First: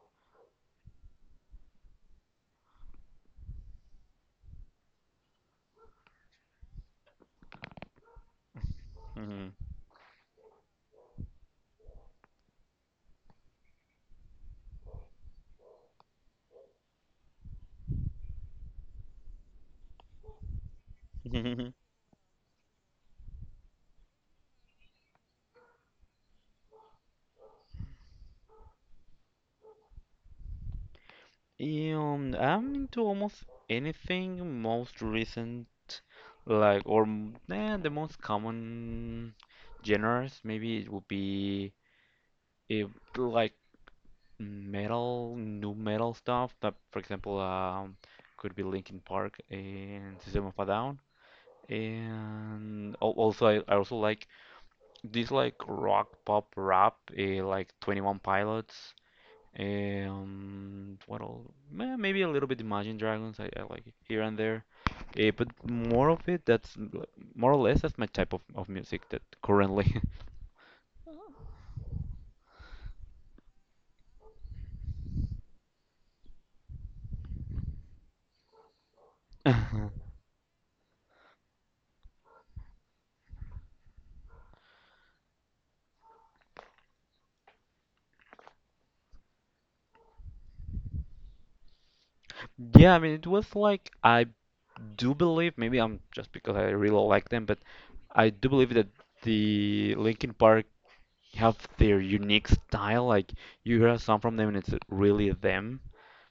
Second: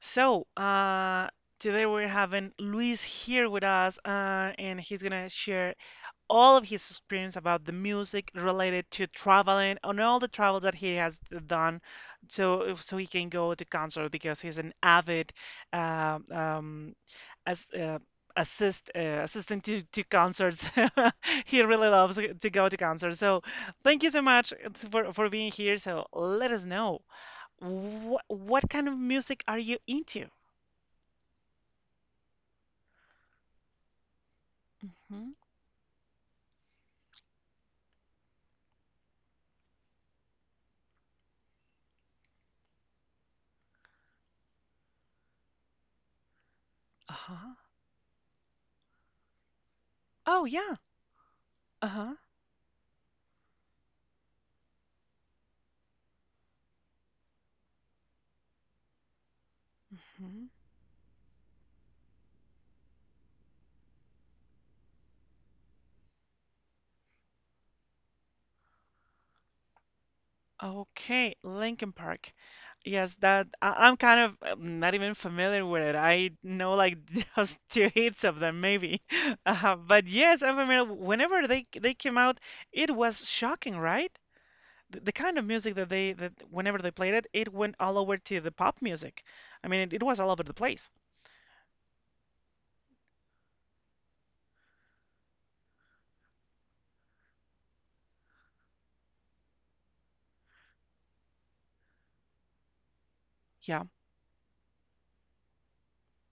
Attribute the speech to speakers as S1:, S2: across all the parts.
S1: so today we're having Luis here with us, and he's gonna share all of his experience about the music related to
S2: Mhm.
S1: traveling and all the travels that he has done, so he can go to concert because he's an avid uh, um, as assist assistant to concerts. He really loves to go to concerts. So thank you so much for being here. So let us know. What kind of music are you into?
S2: I'm into almost anything most
S1: Hmm.
S2: recent, the most common genres. Maybe it would be eh, like metal, new metal stuff. But for example,
S1: Uh-huh.
S2: could be Linkin Park and
S1: Oh,
S2: System of a
S1: yeah.
S2: Down.
S1: Uh-huh.
S2: And al- also, I also like these like rock, pop, rap, like 21 Pilots.
S1: Hmm.
S2: And what else? Maybe a little bit Imagine Dragons. I like it here and there, but more of it. More or less that's my type of music that currently.
S1: Okay, Linkin Park. Yes, that I'm kind of not even familiar with it. I know like just two hits of them maybe. But yes, I'm familiar. Whenever they came out, it was shocking, right? The kind of music that whenever they played it went all over to the pop music. I mean, it was all over the place.
S2: Yeah, I mean it was like I do believe maybe I'm just because I really like them, but I do believe that the Linkin Park have their unique style. Like you
S1: Yeah.
S2: hear a song from them and it's really them.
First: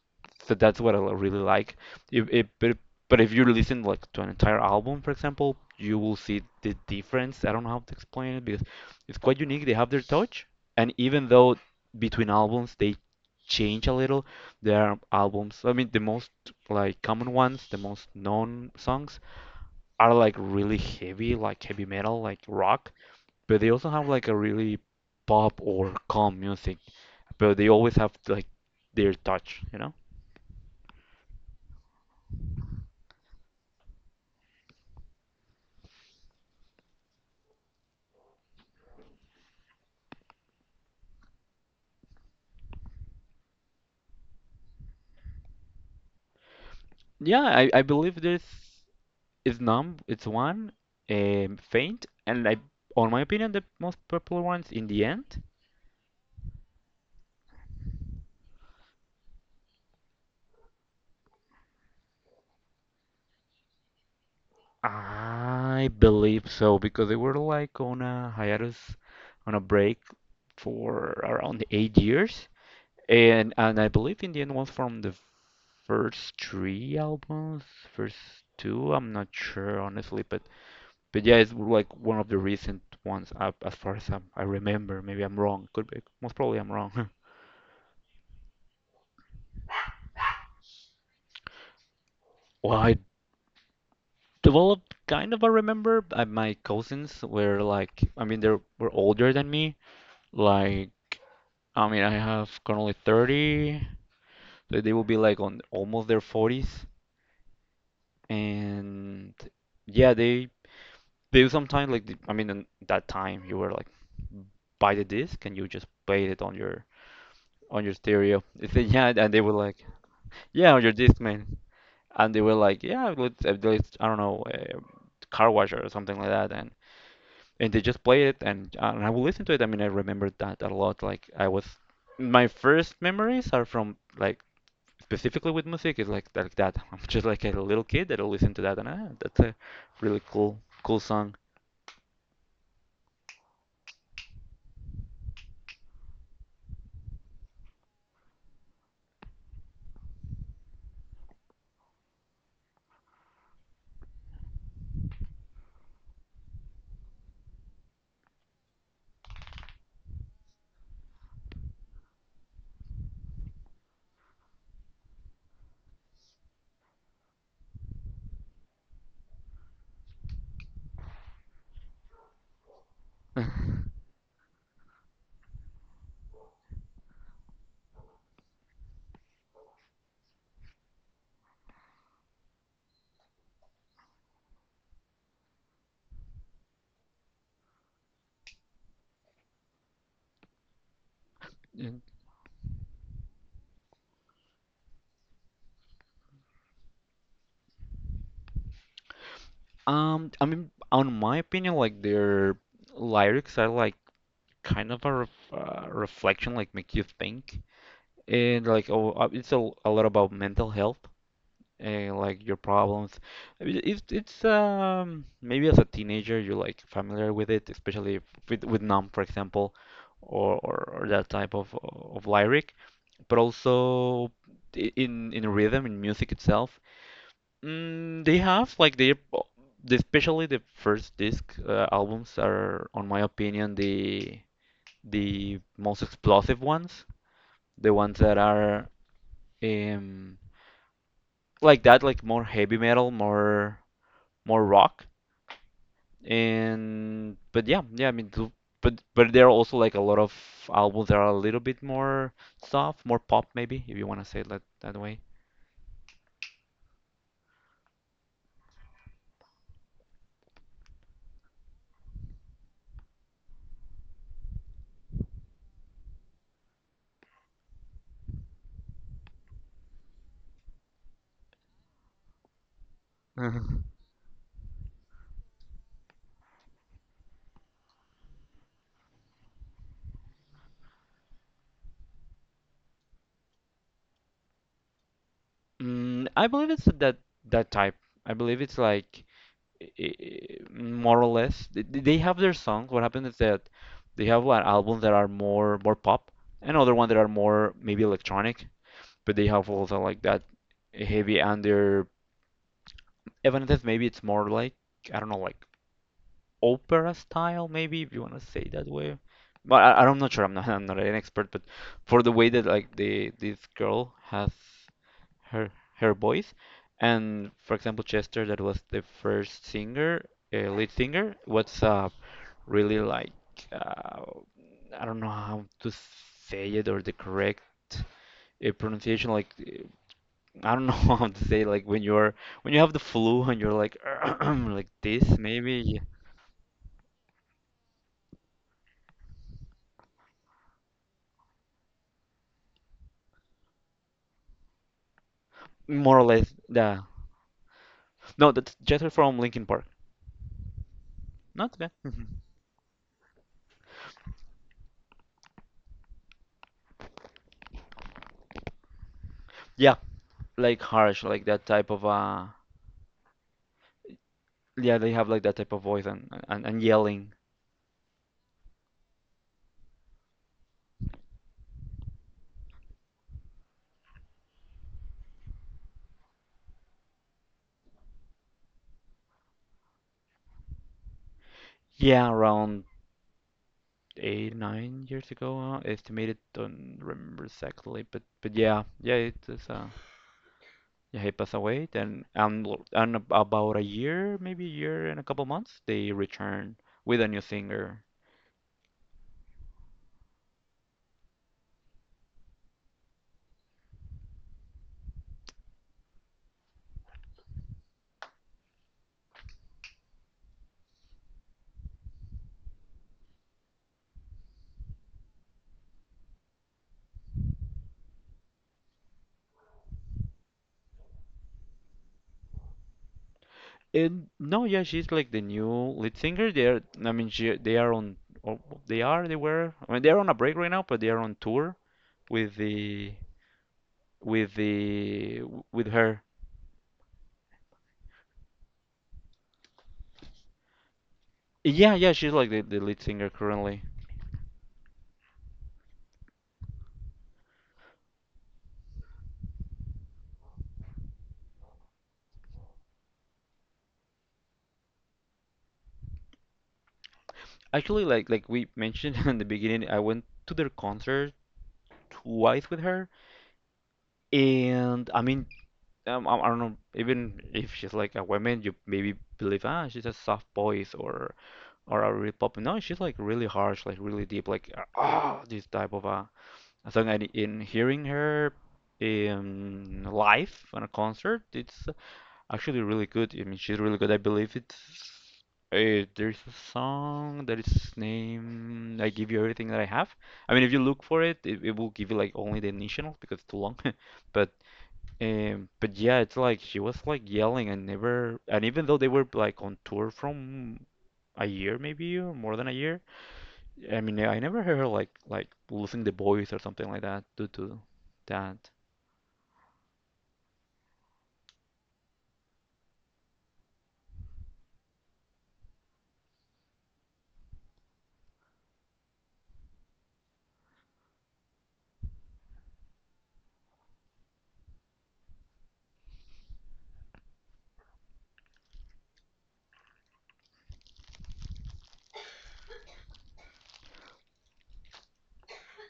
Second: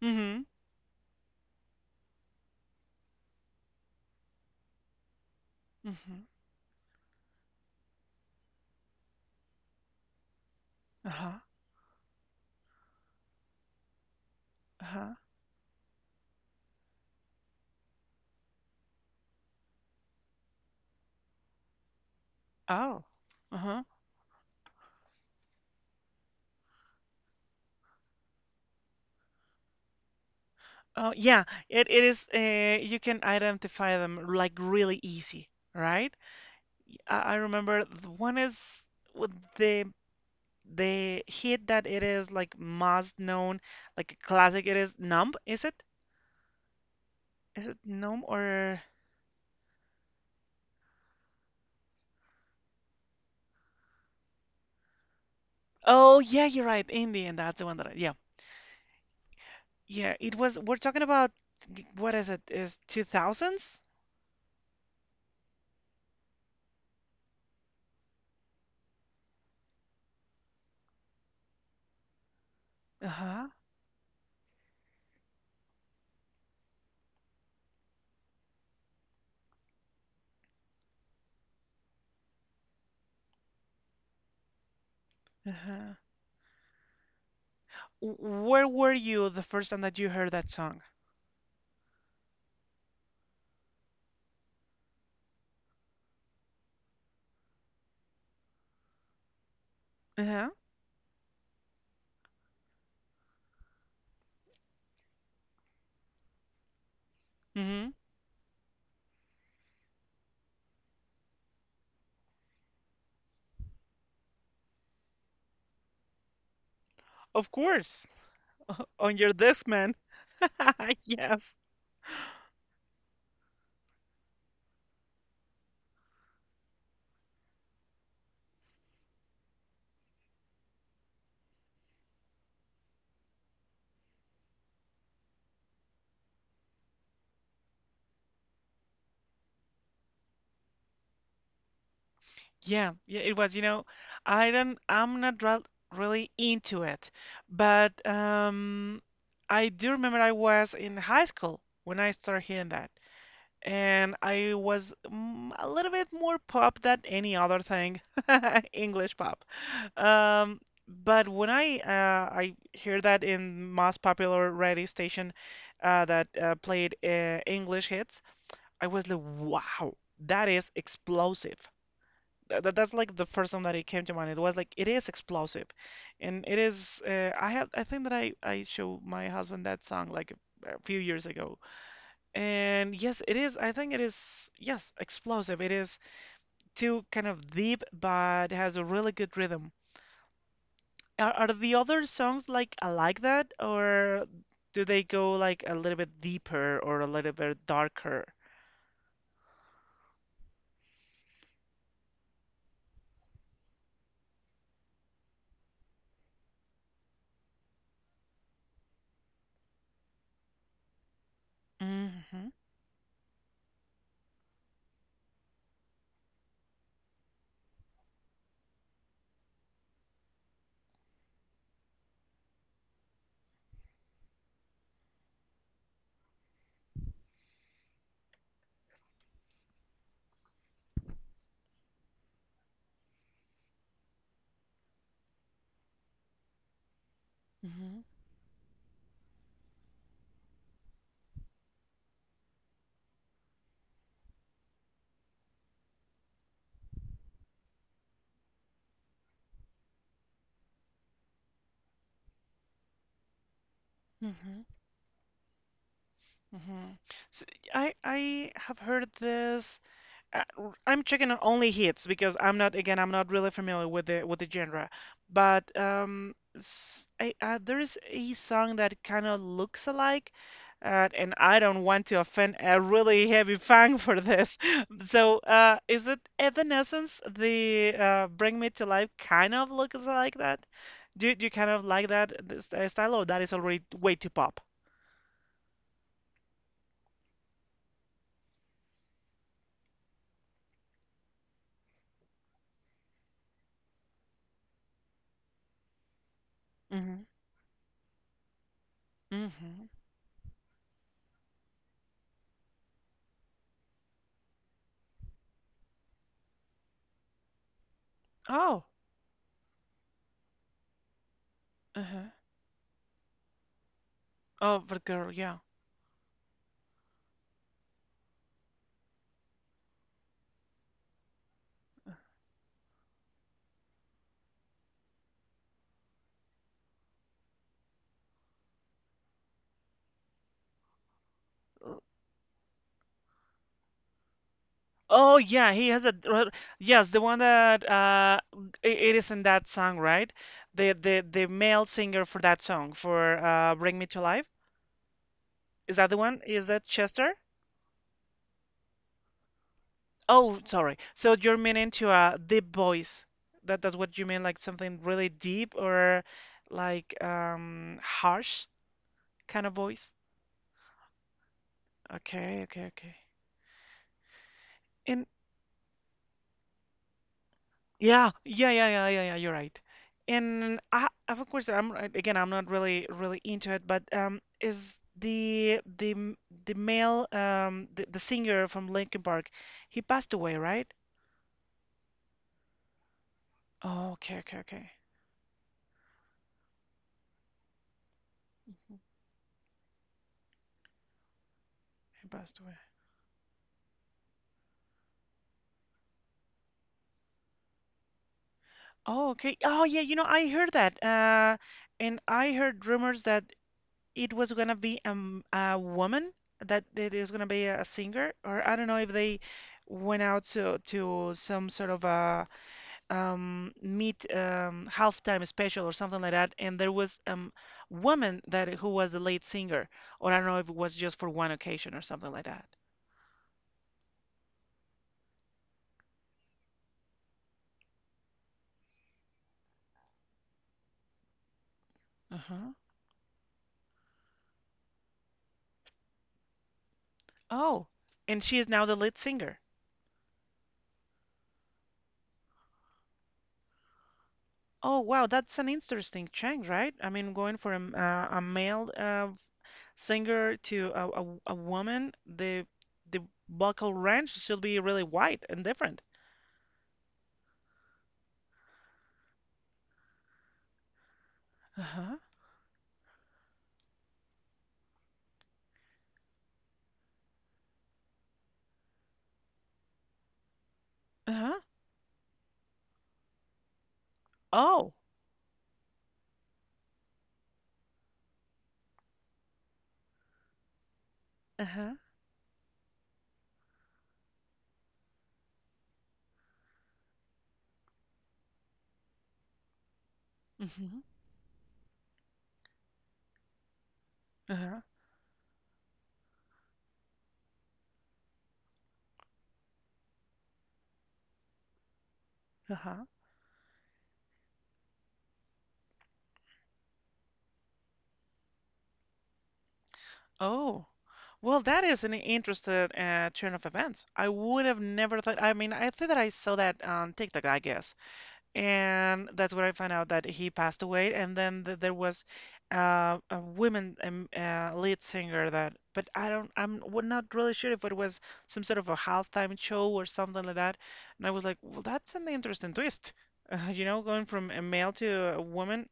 S1: Mm-hmm.
S2: So that's what I really like. If it, but if you listen like to an entire album, for example, you will
S1: Mm-hmm.
S2: see the difference. I don't know how to explain it because it's quite unique. They have their touch, and even
S1: Uh-huh.
S2: though between albums they change a little, there are
S1: Uh-huh.
S2: albums. I mean, the most like common ones, the most known songs are like really heavy, like heavy metal, like rock.
S1: Oh,
S2: But they
S1: uh-huh.
S2: also have like a really pop or calm music. But they always have like their touch, you know?
S1: Oh, yeah. It is. You can identify them like really easy, right? I remember the one is with the hit that it is like most known, like a classic. It is Numb. Is it?
S2: Yeah,
S1: Is
S2: I,
S1: it
S2: I believe
S1: Numb
S2: there's
S1: or?
S2: is numb. It's one, faint, and I, on my opinion, the most popular ones in the end.
S1: Oh, yeah. You're right. Indian. That's the one that I. Yeah. Yeah. It was. We're talking about what is it? Is two thousands?
S2: I believe so because they were like on a hiatus, on a break for around 8 years,
S1: Uh-huh.
S2: and I believe in the end was from the first three albums, first two. I'm not sure honestly, but yeah, it's like one of the recent ones up as far as I remember. Maybe I'm wrong. Could
S1: Uh-huh.
S2: be. Most probably I'm wrong.
S1: Where were you the first time that you heard that song?
S2: Well, I developed kind of a remember. My cousins were like, I mean, they were older than me.
S1: Uh-huh.
S2: Like, I mean, I have currently 30, so they will be like on almost their 40s. And yeah, they sometimes like, I mean, in that time you were like, buy the disc and you just played it
S1: Of
S2: on your
S1: course,
S2: stereo. They said, yeah,
S1: on your
S2: and they were
S1: desk,
S2: like,
S1: man.
S2: yeah, on your disc,
S1: Yes.
S2: man. And they were like, yeah, let's I don't know, car wash or something like that. And they just played it and I would listen to it. I mean, I remember that a lot. Like I was, my first memories are from like specifically with music is like that. I'm just like a little kid that'll listen to that and ah, that's a really cool song.
S1: Yeah, yeah, it was, I'm not really into it, but I do remember I was in high school when I started hearing that, and I was a little bit more pop than any other thing, English pop. Um, but when I hear that in most popular radio station, that played English hits. I was like, wow, that is explosive. That's like the first time that it came to mind. It was like, it is explosive. And it is, I have, I think that I showed my husband that song like a few years ago. And yes, it is, I think it is, yes, explosive. It is too kind of deep, but has a really good rhythm. Are the
S2: Yeah.
S1: other songs like that, or do they go like a little bit deeper or a little bit darker?
S2: I mean, on my opinion, like their lyrics are like kind of a reflection, like make you think, and like oh, it's a lot about mental health. And like
S1: Hmm.
S2: your problems. I mean, it's maybe as a teenager you're like familiar with it, especially if, with Numb, for example, or that type of lyric. But also in rhythm, in music itself, they have like they especially the first disc albums are, on my opinion, the most explosive ones, the
S1: Hmm.
S2: ones that are um like that, like more heavy metal, more rock. And but yeah, yeah, I mean, but there are also like a lot of albums that are a little bit more soft, more pop maybe, if you want to say it
S1: Hmm.
S2: like that way.
S1: Hmm. So I have heard this. I'm checking on only hits because I'm not, again, I'm not really familiar with the genre. But s I there is a song that kind of looks alike, and I don't want to offend a really heavy
S2: Mhm.
S1: fan for this. So is it Evanescence? The Bring Me to Life kind of looks like that. Do you kind of like that this, style, or that is already way too pop?
S2: Mm, I believe it's that that type. I believe it's like i- more or less they have their songs. What happens is that they have like albums that are more more pop and other ones that
S1: Hmm.
S2: are more maybe electronic, but they have
S1: Hmm.
S2: also like that heavy under Evanescence. Maybe it's more like I don't know, like opera style, maybe if you want to say it
S1: Oh.
S2: that way. But I'm not sure. I'm not I'm not an expert, but for
S1: Uh-huh.
S2: the way that like the this girl has
S1: Oh, but girl, yeah.
S2: her her voice, and for example Chester, that was the first singer, lead singer, was really like uh, I don't know how to say it or the correct pronunciation. Like I don't know how to say like when you're when you have the flu and you're like like
S1: Oh,
S2: this
S1: yeah,
S2: maybe
S1: he
S2: yeah.
S1: has yes, the one that it is in that song, right? The male singer for that song for Bring Me to Life. Is that the
S2: More or
S1: one?
S2: less
S1: Is that
S2: yeah.
S1: Chester?
S2: No, that's Jethro from Linkin Park.
S1: Oh, sorry. So you're
S2: Not
S1: meaning
S2: bad.
S1: to
S2: Mhm.
S1: a deep voice. That's what you mean, like something really deep or like harsh kind of
S2: Yeah,
S1: voice?
S2: like harsh, like that type of
S1: Okay, okay, okay.
S2: yeah, they
S1: And
S2: have like that type of voice and yelling.
S1: yeah, yeah, yeah, yeah, yeah, yeah, you're right. And I have a question. I'm again, I'm not really really into it, but is the male the singer from Linkin Park, he passed away, right?
S2: Yeah, around
S1: Oh, okay, okay,
S2: eight,
S1: okay.
S2: 9 years ago, estimated, don't remember exactly, but yeah,
S1: Mhm.
S2: yeah, it is yeah, he passed away then
S1: He passed
S2: and
S1: away.
S2: and about a year, maybe a year and a couple months, they returned with a new singer.
S1: Oh, okay. Oh, yeah, I heard that. And I heard rumors that it was gonna be a woman that it is gonna be a singer, or I don't know if they went out to some sort of a meet, halftime special or something like that, and there was woman that who was the lead singer, or I don't know if it was just for one occasion or something like that.
S2: And no, yeah, she's like the new lead singer. They're, I mean, she, they are on, oh, they are, they were. I mean, they're on a break right now, but they are on tour with
S1: Uh-huh.
S2: the, with the, with her.
S1: Oh, and she is now the lead singer.
S2: Yeah, yeah, she's like the lead singer currently.
S1: Oh wow, that's an interesting change, right? I mean, going from a male singer to a woman, the vocal range should be really wide and different.
S2: Actually, like we mentioned in the beginning, I went to their concert
S1: Uh-huh.
S2: twice with her, and I mean, I don't know, even if she's like a woman, you maybe believe ah, she's a soft voice
S1: Uh-huh.
S2: or a real pop. No, she's like really harsh, like really deep, like
S1: Oh.
S2: ah, oh, this type of a. I think I in hearing her in live on a concert, it's
S1: Uh-huh.
S2: actually really good. I mean, she's really good. I believe it's there's a song that is named "I Give You Everything That I Have." I mean, if you
S1: Mm-hmm.
S2: look for it, it will give you like only the initial because it's too long, but
S1: Uh-huh.
S2: but yeah, it's like she was like yelling and never, and even though they were like on tour from a year maybe or more than a year,
S1: Uh-huh.
S2: I mean, I never heard her like losing the voice or something like that due to that.
S1: Oh, well, that is an interesting turn of events. I would have never thought. I mean, I think that I saw that on TikTok, I guess, and that's where I found out that he passed away. And then th there was a woman lead singer that, but I'm not really sure if it was some sort of a halftime show or something like that. And I was like, well, that's an interesting twist, going from a male to a woman,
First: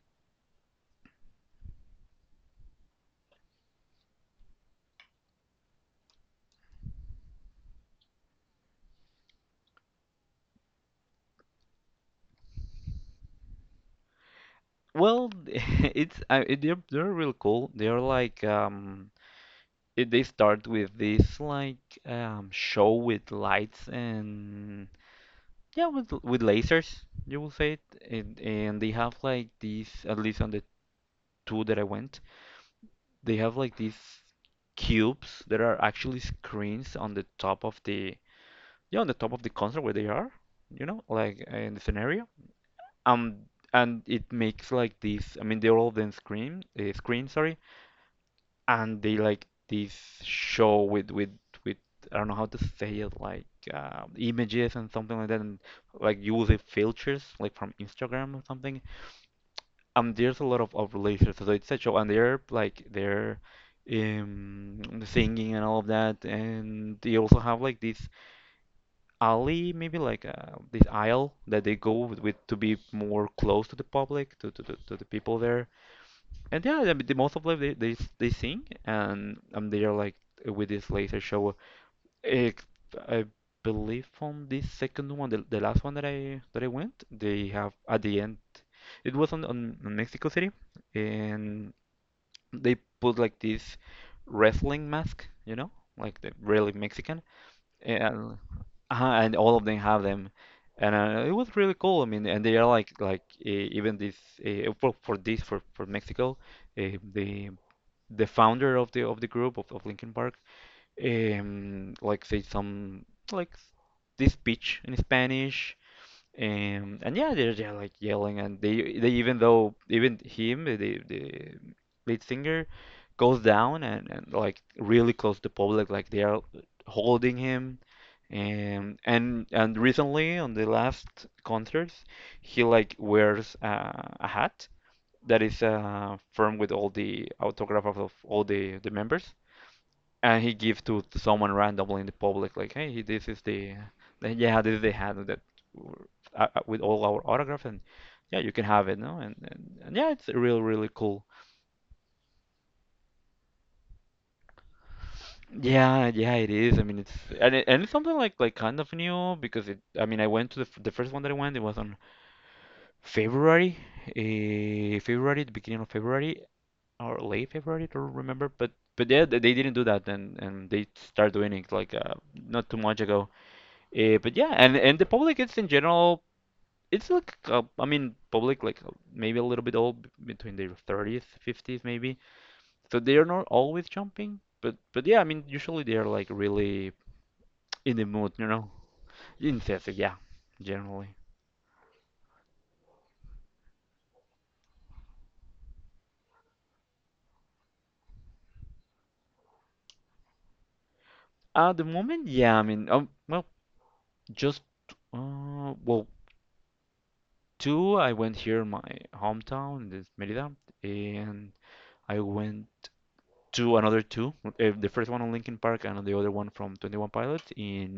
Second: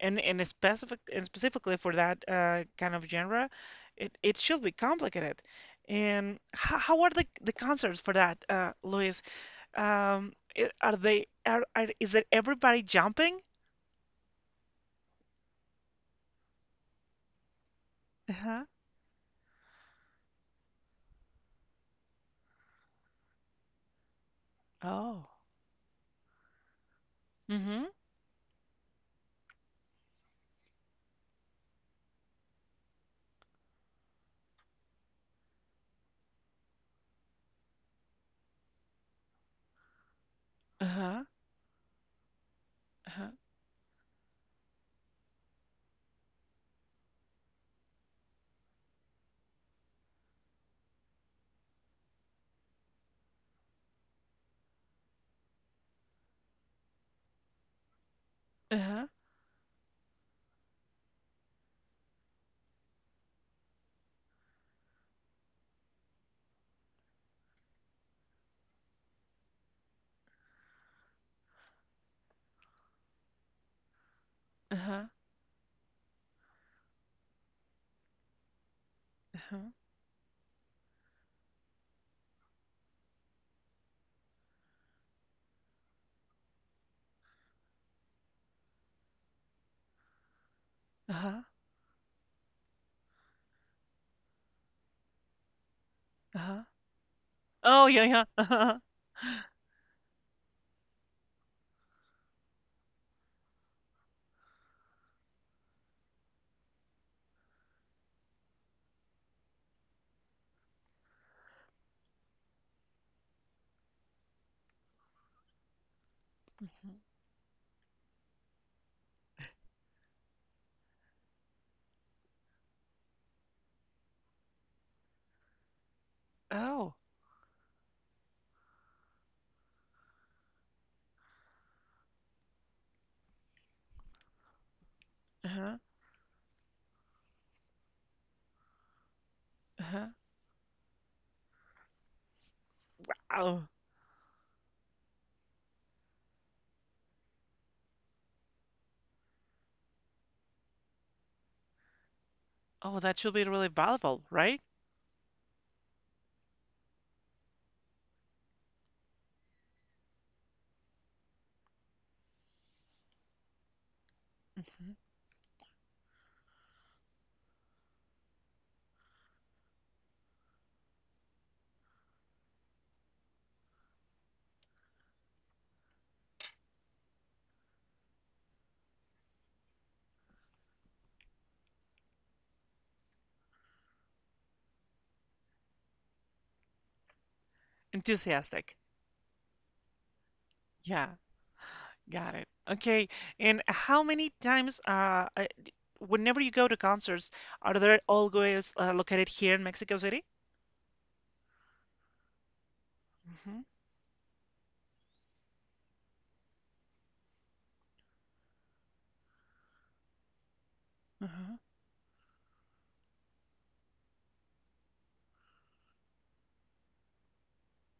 S1: and specific and specifically for that kind of genre, it should be complicated. And how are the concerts for that, Luis? I- are they are is it everybody jumping?
S2: Well, they're real cool. They're like
S1: Uh-huh.
S2: they start with this like show with lights and
S1: Oh.
S2: yeah with lasers you will say it,
S1: Mm-hmm.
S2: and they have like these at least on the two that I went. They have like these cubes that are actually screens on the top of the yeah on the top of the console where they are, you know,
S1: Uh-huh.
S2: like in the scenario.
S1: Uh-huh.
S2: Um, and it makes like this I mean, they're all then screen, sorry, and they like this show with I don't know how to say it, like images and something like that, and like you will see filters like from Instagram or something
S1: Uh-huh.
S2: there's a lot of relationships so it's a show and they're like they're singing and all of that and they also have like this alley maybe like this aisle that they go with to be more close to the public to the
S1: Uh-huh.
S2: people there and yeah I mean, the most of them they sing and
S1: Uh-huh.
S2: they are like with this laser show. Eh, I believe on the second one, the last one that I went, they have at the end. It was on, on Mexico City,
S1: Uh-huh.
S2: and they put like this wrestling mask, you know, like the
S1: Uh-huh.
S2: really Mexican,
S1: Oh, yeah, yeah.
S2: and
S1: Uh-huh.
S2: uh and all of them have them, and it was really cool. I mean, and they are like even this for Mexico, uh, the the founder of the group of Linkin Park like say some like this speech in Spanish.
S1: Mhm.
S2: And yeah, they're like yelling, and they even though even him the lead singer goes down and like really close to public, like they are
S1: Oh.
S2: holding him. And recently on the last concerts, he like wears a hat that is
S1: Uh-huh.
S2: firm with all the autograph of all the members
S1: Uh-huh.
S2: and he gives to someone randomly in the public, like, hey, this is
S1: Oh,
S2: yeah, this is the hat that w- with all our autograph, and yeah, you can have it, no, and yeah, it's real, really cool.
S1: oh, that should be really valuable, right?
S2: Yeah, yeah, it is. I mean, it's and it, and it's something like kind of new because it. I mean, I went to the first one that I went. It was on February,
S1: Mhm.
S2: February, the beginning of February or late February. I don't remember, but they didn't do that, and they start doing it like not too much ago. But yeah, and the public, it's in general, it's like public like maybe a little bit old, between their 30s, 50s maybe. So they are not always jumping, but usually they are like really in the mood,
S1: Enthusiastic.
S2: enthusiastic. Yeah,
S1: Yeah,
S2: generally.
S1: got it. Okay, and how many times whenever you go to concerts, are they always located here in Mexico City?
S2: At the moment, yeah, just uh, well, two. I went here in my hometown, this Merida, and
S1: Mm-hmm.
S2: I went. Two Another two, the first one on Linkin Park and the other one from 21 Pilot in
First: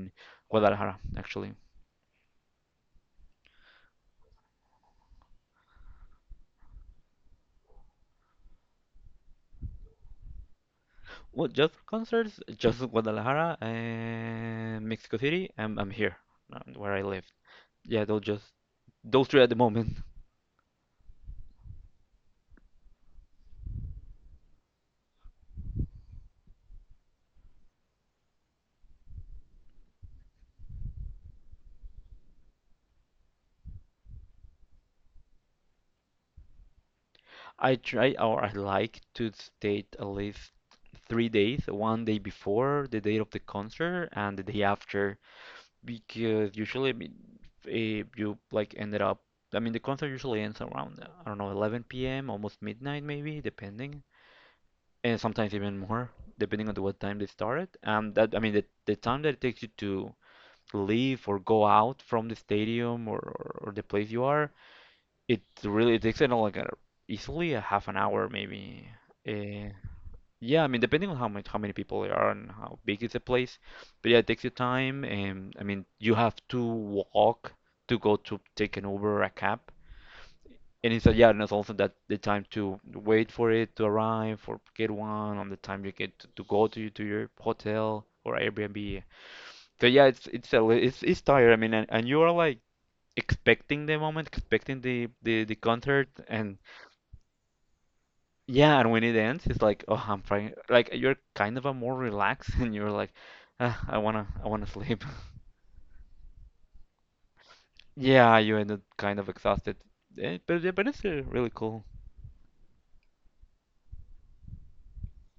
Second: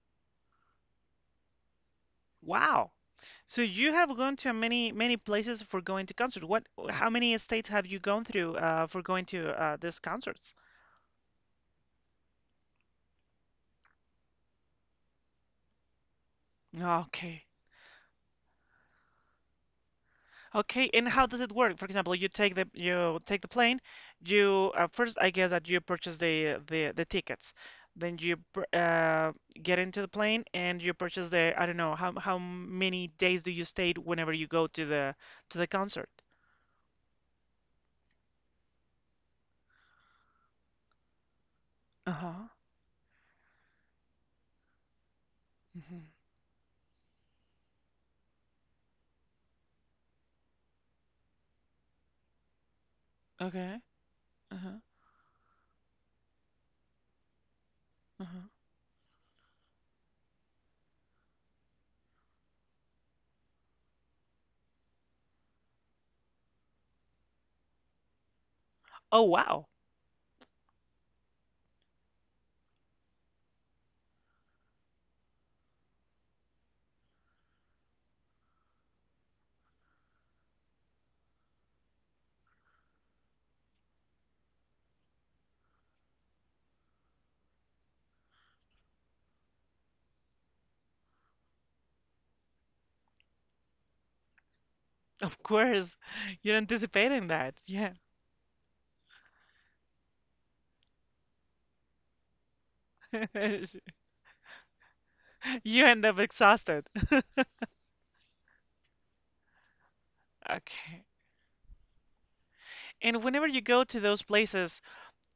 S2: Guadalajara actually.
S1: Wow. So you have gone to many many places for going to concerts. What? How many states have you gone through for going to these concerts?
S2: Well, just concerts, just Guadalajara and Mexico City. I'm here where I live.
S1: Okay.
S2: Yeah, they'll just those three at the moment.
S1: Okay, and how does it work? For example, you take the plane. You first, I guess that you purchase the tickets. Then you get into the plane and you purchase the I don't know how many days do you stay whenever you go to the concert?
S2: I try or I like to stay at least 3 days, one day
S1: Uh-huh.
S2: before the date of the concert and the day after.
S1: Hmm.
S2: Because usually, if you like ended up, the concert usually ends around, I don't know, 11 p.m., almost midnight maybe,
S1: Okay.
S2: depending,
S1: Uh-huh.
S2: and sometimes even more, depending on the what time they started.
S1: Uh-huh.
S2: The time that it takes you to leave or go out from the stadium, or the place you are, it really it takes it all like a, easily a half an hour maybe.
S1: Oh wow.
S2: eh, yeah, depending on how much, how many people there are and how big is the place, but yeah, it takes your time. And you have to walk to go to take an Uber or a cab, and it's yeah, and it's also that the time to wait for it to arrive or get one on the time you get to go to your hotel or Airbnb. So yeah, it's a li- it's tired. And you are like expecting the moment, expecting the
S1: Of
S2: the the
S1: course,
S2: concert. And
S1: you're anticipating that. Yeah.
S2: yeah, and when it ends, it's like, oh, I'm trying. Like you're kind of a more relaxed, and you're like, ah, I wanna sleep.
S1: You end up exhausted.
S2: Yeah, you end up kind of exhausted. But it's
S1: Okay.
S2: really cool.
S1: And whenever you go to those places,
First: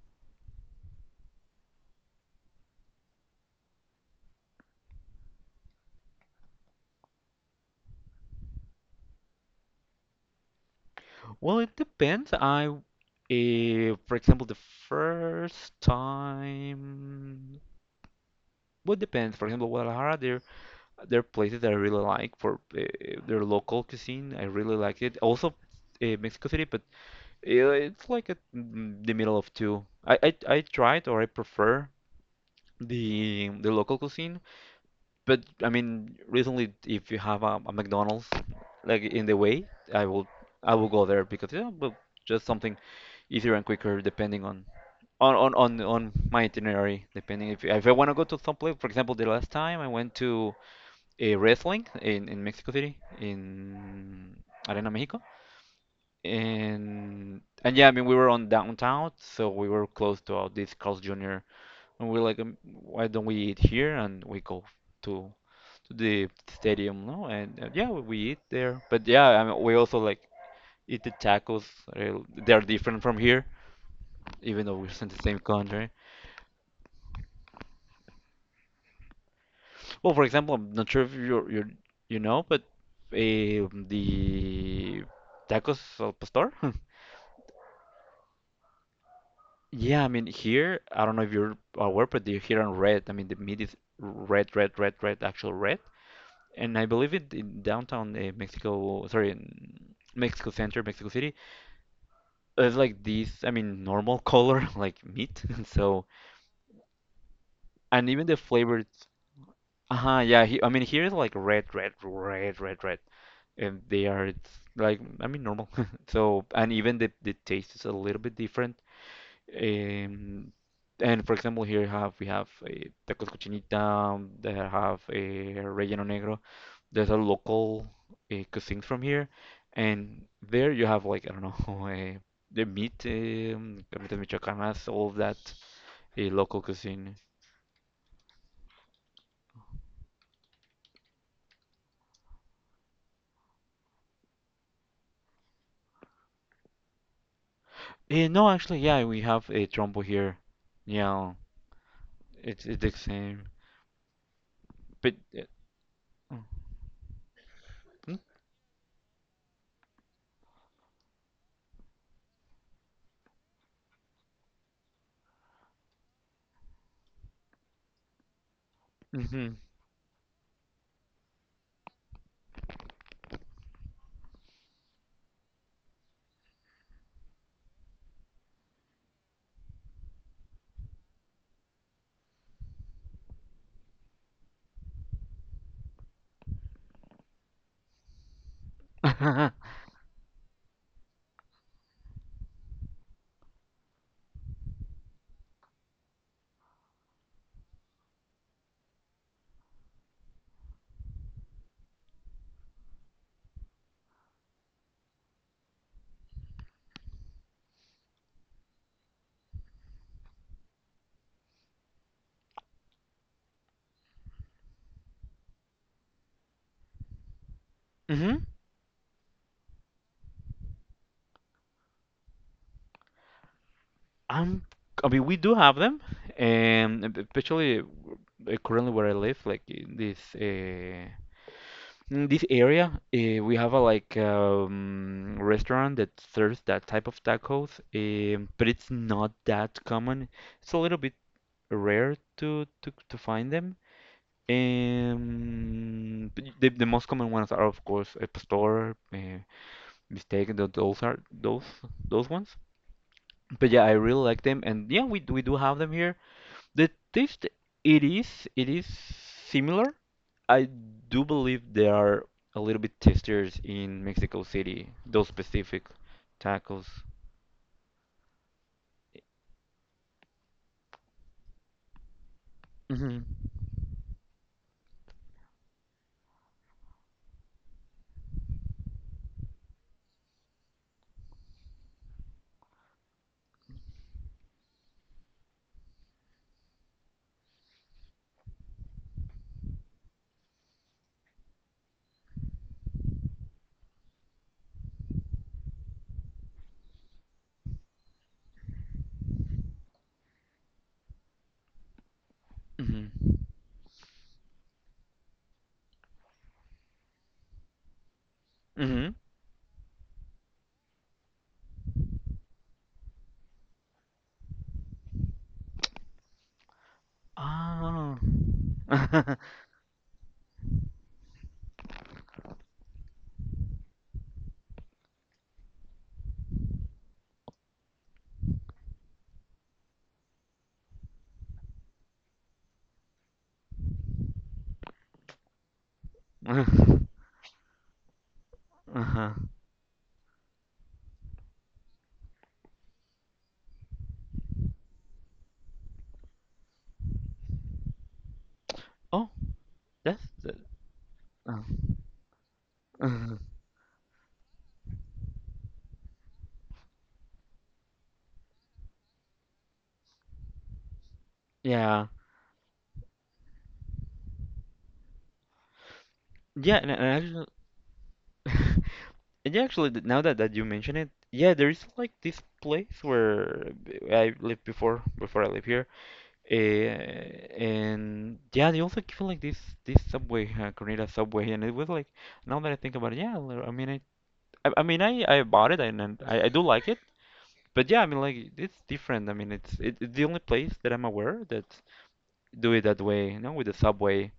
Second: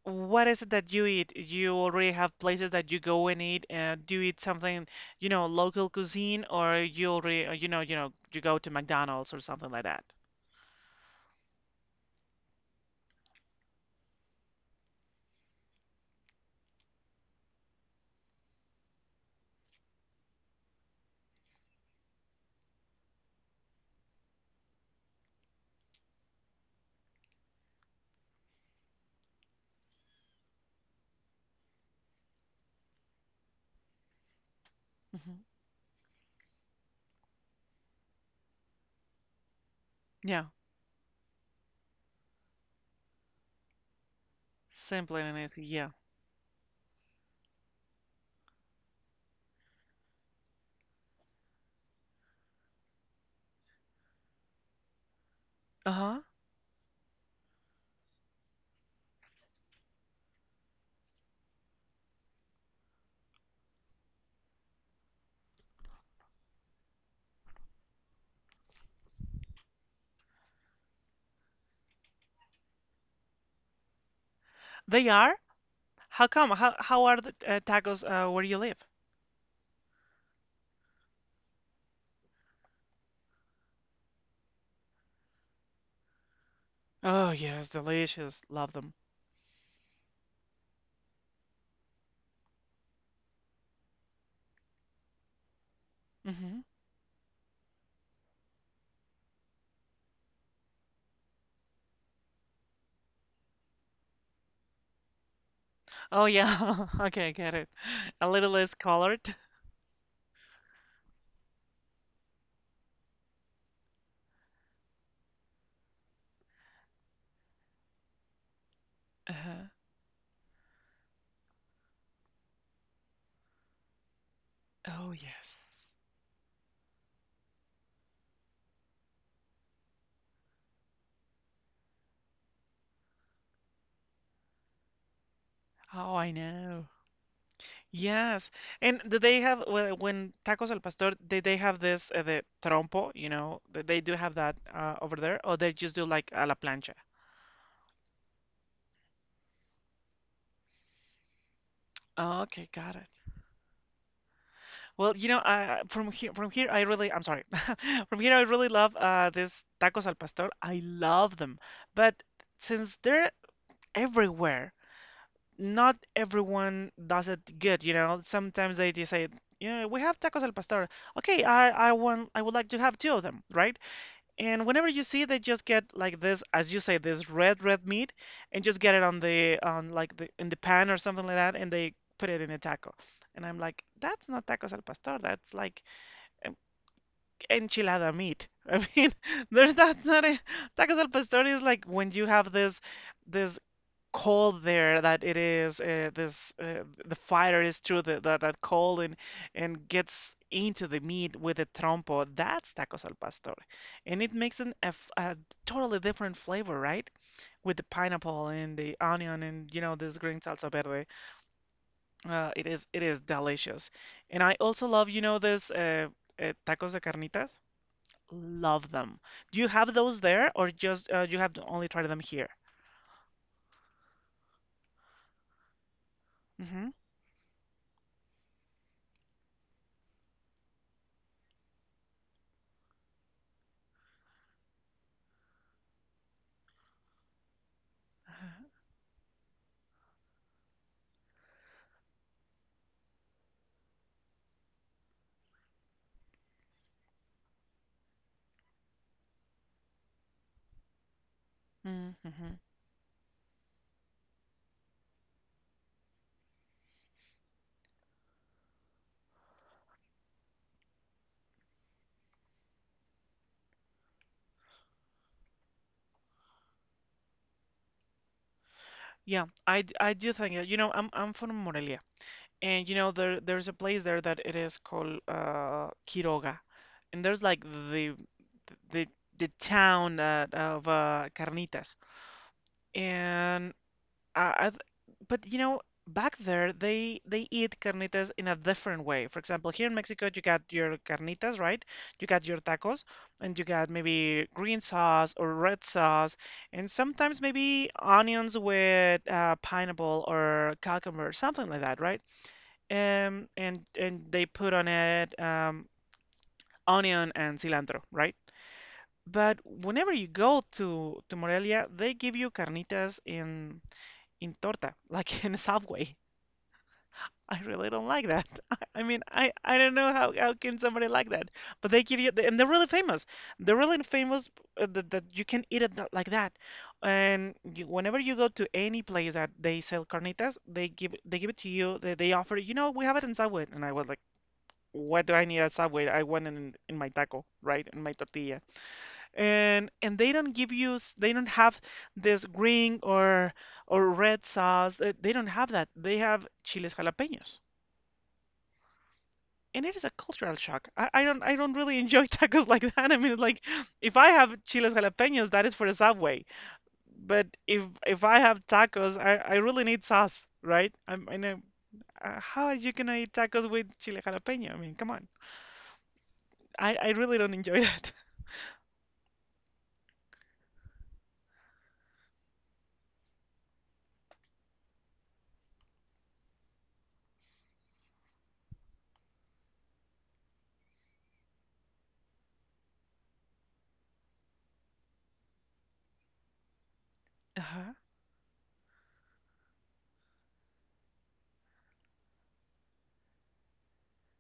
S1: what is it that you eat? You already have places that you go and eat. Do you eat something, local cuisine, or you already, you go to McDonald's or something like that?
S2: Well, it depends. For example, the first time, well, it depends. For example, Guadalajara, there are places that I really like for their local cuisine. I really like it. Also, Mexico City, but yeah, it's like at the middle of two. I tried or I prefer the local cuisine,
S1: Hmm.
S2: but recently if you have a McDonald's like in the way, I will
S1: Yeah,
S2: I will go there because yeah, but just something easier and quicker depending on
S1: simple and easy. Yeah.
S2: on my itinerary, depending if I want to go to some place. For example, the last time I went to a wrestling in Mexico City in Arena Mexico.
S1: Uh-huh.
S2: And yeah, we were on downtown, so we were close to all this Carl's Jr. And we are like, why don't we eat here? And we go to to the stadium, no? And yeah, we eat there. But yeah, we also like eat the tacos. They are different from here, even though we're
S1: They
S2: in the
S1: are?
S2: same country.
S1: How come? How are the tacos where you live?
S2: Well, for example, I'm not sure if you're you know, but the tacos al pastor.
S1: Oh yes, delicious. Love
S2: Yeah, here, I don't know if you're aware, but they're here on red. I mean the meat is red, red, red, red, actual red.
S1: them.
S2: And I believe it in downtown Mexico, sorry, in Mexico Center, Mexico City, it's like this. I mean normal color like meat. So
S1: Oh yeah. Okay, I get it.
S2: and even
S1: A
S2: the
S1: little less
S2: flavors.
S1: colored.
S2: Uh-huh, yeah. I mean here is like red, red, red, red, red, and they are it's like normal. So and even the taste is a little bit different.
S1: uh
S2: Um, and for example, here have we have tacos cochinita, they have
S1: Oh yes.
S2: relleno negro. There's a local cuisine from here, and there you have like I don't know the meat, carnitas michoacanas, all of that
S1: Oh, I
S2: local
S1: know.
S2: cuisine.
S1: Yes. And do they have when tacos al pastor, did they have this the trompo, you know? They do have that over there or they just do like a la plancha?
S2: No, actually, yeah, we have a trompo here. Yeah,
S1: Oh, okay,
S2: it's the
S1: got it.
S2: same,
S1: Well,
S2: but.
S1: from here, I really, I'm sorry, from here, I really love this tacos al pastor. I love them, but since they're everywhere, not everyone does it good, you know. Sometimes they just say,
S2: Mm-hmm.
S1: you know, we have tacos al pastor. Okay, I would like to have two of them, right? And whenever you see, they just get like this, as you say, this red red meat, and just get it on the on like the in the pan or something like that, and they put it in a taco. And I'm like, that's not tacos al pastor. That's like en- enchilada meat. I mean,
S2: Mm-hmm.
S1: there's that's not a tacos al pastor is like when you have this call there that it is this the fighter is through that call and gets into the meat with the trompo. That's tacos al pastor, and it makes a totally different flavor, right? With the pineapple and the onion and this green salsa verde. It is delicious, and I also love this tacos de carnitas. Love them. Do you have those there, or just you have only tried them here?
S2: I'm, I mean, we do have them,
S1: Mm-hmm.
S2: and especially currently where I live, like in this area, we have a like restaurant that serves that type of tacos, but it's not that common. It's a little bit rare to find them. But the most common ones are of course a pastor, those are those
S1: Mm-hmm.
S2: ones. But yeah, I really like them, and yeah, we do have them here. The taste, it is similar. I do believe they are a little bit tastier in Mexico City, those specific tacos.
S1: Yeah, I do think that, I'm from Morelia, and
S2: Hmm.
S1: there's a place there that it is called Quiroga, and there's like the the town of carnitas, and uh, I th- but back there they eat carnitas in a different way. For example, here in Mexico, you got your carnitas, right? You got your tacos, and you got maybe green sauce or red sauce, and sometimes maybe onions with pineapple or cucumber, something like that, right?
S2: Hmm.
S1: And they put on it onion and cilantro, right?
S2: Hmm.
S1: But whenever you go to Morelia, they give you carnitas in torta, like in a Subway. I
S2: Ah.
S1: really don't like that. I, mean, I, I don't know how can somebody like that, but they give you and they're really famous. They're really famous that you can eat it like that. And you, whenever you go to any place that they sell carnitas, they give it to you. They offer, we have it in Subway, and I was like, what do I need a Subway? I want it in my taco, right, in my tortilla.
S2: Uh-huh.
S1: And they don't give you, they don't have this green or red sauce. They don't have that. They have chiles jalapeños,
S2: Oh,
S1: and it is a
S2: that's
S1: cultural
S2: the.
S1: shock. I, I don't I
S2: uh,
S1: don't really enjoy tacos like that. I mean,
S2: uh-huh.
S1: like if I have chiles jalapenos, that is for the Subway. But if I have tacos, I really need sauce, right? I know
S2: Yeah.
S1: how are you gonna eat tacos with chile jalapeno? I mean, come on.
S2: Yeah,
S1: I, I really don't enjoy that.
S2: and yeah, actually, now that you mention it, yeah, there is like this place where I lived before, before I live here. And yeah, they also give like this subway, Cornita subway, and it was like now that I think about it, yeah, I bought it and, I do like it, but
S1: Uh-huh.
S2: yeah, like it's different. It's the only place that I'm aware that do it that way, you know, with the subway.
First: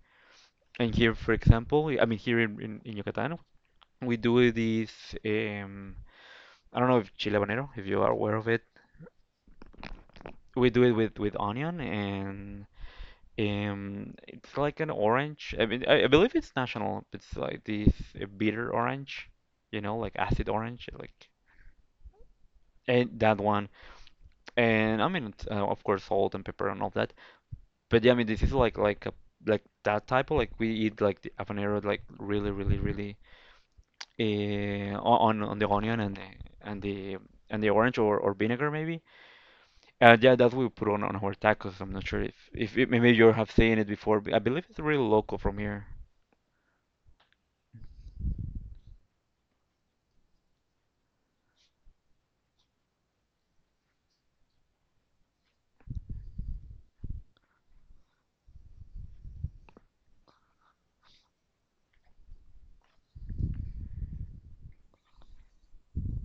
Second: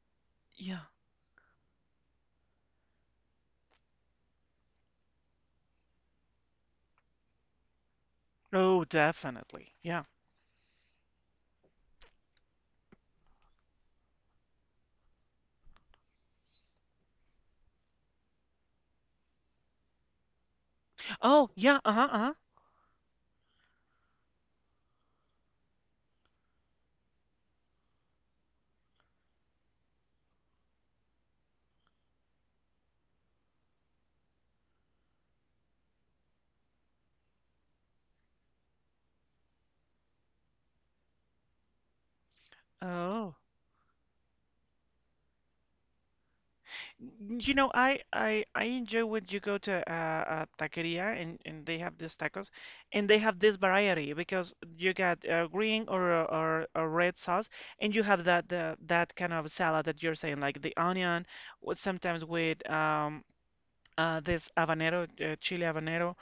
S1: Yeah.
S2: And here, for example, here in Yucatan, we do this. Um, I don't know if chile habanero, if you are aware of it.
S1: Oh, definitely. Yeah.
S2: We do it with onion and it's like an orange. I believe it's national. It's like this bitter orange, you know, like acid orange, like
S1: Oh, yeah. Uh-huh. Uh-huh.
S2: and that one. And it's, of course, salt and pepper and all that. But yeah, this is like a like that type of like we eat like the habanero like really really really on the onion and and the the orange, or vinegar maybe. Yeah, that's what we put on our tacos. I'm not sure if maybe you
S1: Oh.
S2: have seen it before, but I believe it's really local from here.
S1: You know, I enjoy when you go to a taqueria and they have these tacos, and they have this variety because you got green or a red sauce, and you have that kind of salad that you're saying, like the onion, with sometimes with this habanero, chili habanero,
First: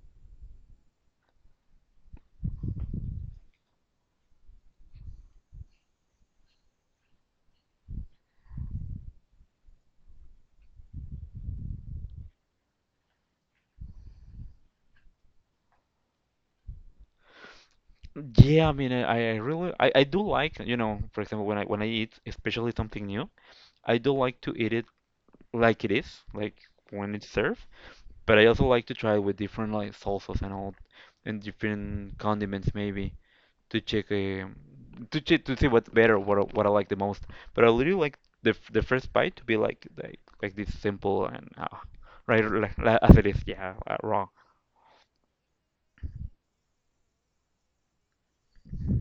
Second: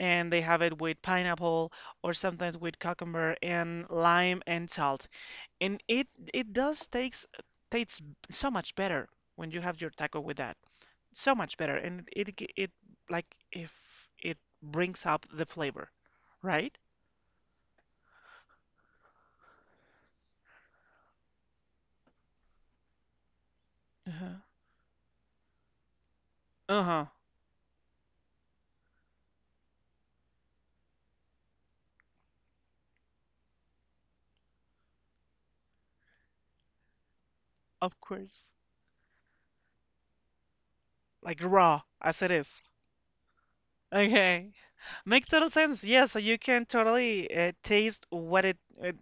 S1: and they have it with pineapple or sometimes with cucumber and lime and salt, and it does takes tastes so much better when you have your taco with that so much better, and it, g- it like if it brings up the flavor, right?
S2: Yeah, I really, I do like, you know, for example, when I eat, especially something new, I do like
S1: Uh-huh.
S2: to eat it like it is, like
S1: Uh-huh.
S2: when it's served. But I also like to try with different like salsas and all, and different condiments maybe to check, to see what's better, what I like the most. But I really
S1: Of
S2: like
S1: course.
S2: the first bite to be like this simple
S1: Like
S2: and
S1: raw as it
S2: right
S1: is.
S2: like as it is, yeah, raw.
S1: Okay. Makes total sense. Yes, so you can totally taste uh,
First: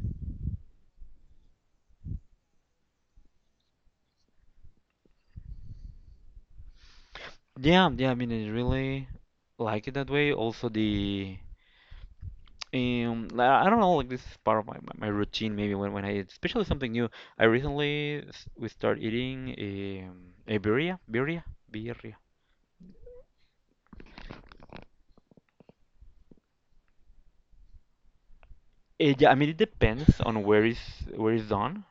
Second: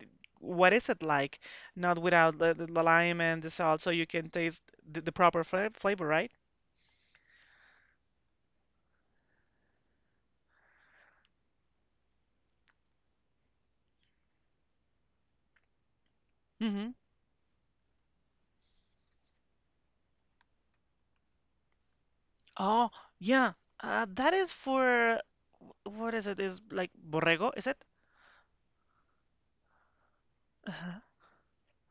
S1: what is it like, not without the lime and the salt, so you can taste the proper flavor, right?
S2: Yeah, yeah, I really like it that way. Also the I don't know, like this is part of my routine maybe when I eat, especially something
S1: Mm-hmm.
S2: new. I recently we start eating um, a birria.
S1: Oh, yeah. That is for what is it? Is like borrego, is it?
S2: Yeah, it depends on
S1: Uh-huh.
S2: where is done,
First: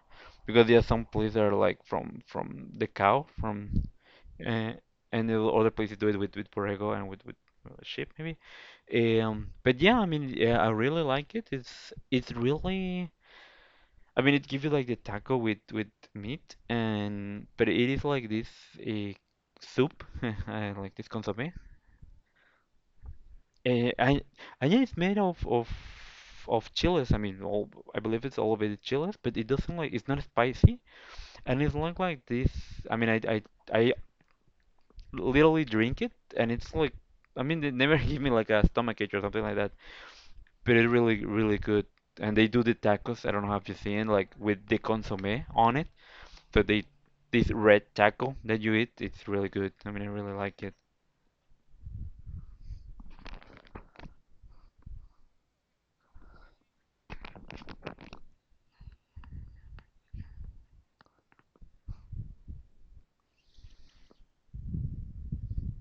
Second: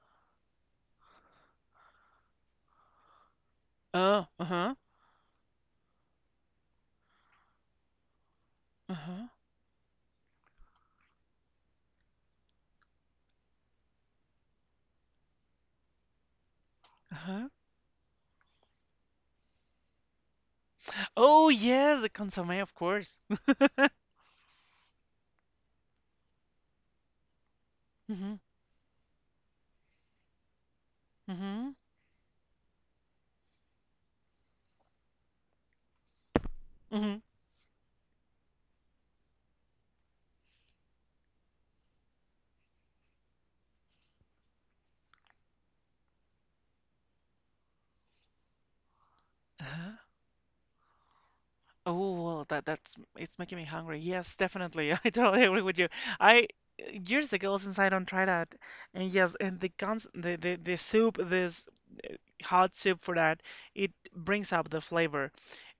S2: because there are some places that are like from the cow from
S1: Oh,
S2: uh,
S1: uh-huh.
S2: and the other places do it with borrego and with sheep maybe.
S1: Uh-huh.
S2: But yeah, I really like it. It's really it gives you like the taco with meat, and
S1: Uh-huh.
S2: but it is like this uh, soup, like this
S1: Oh
S2: consommé.
S1: yes, the consommé, of course.
S2: Uh, and and yeah, it's made of chiles. I believe
S1: Mm-hmm.
S2: it's all of it is chiles, but it doesn't like it's not spicy, and it's
S1: Mm-hmm.
S2: not like this. I mean, I I I literally drink it, and it's like
S1: Mm-hmm.
S2: they never give me like a stomach ache or something like that. But it's really really good, and they do the tacos. I don't know if you've seen like with the consommé on it. So they, this red taco that you eat, it's really good.
S1: Uh-huh.
S2: I really like it.
S1: Oh well, that that's it's making me hungry. Yes, definitely. I totally agree with you. I Years ago since I don't try that, and yes, and the cons the soup, this hot soup for that, it brings up the flavor,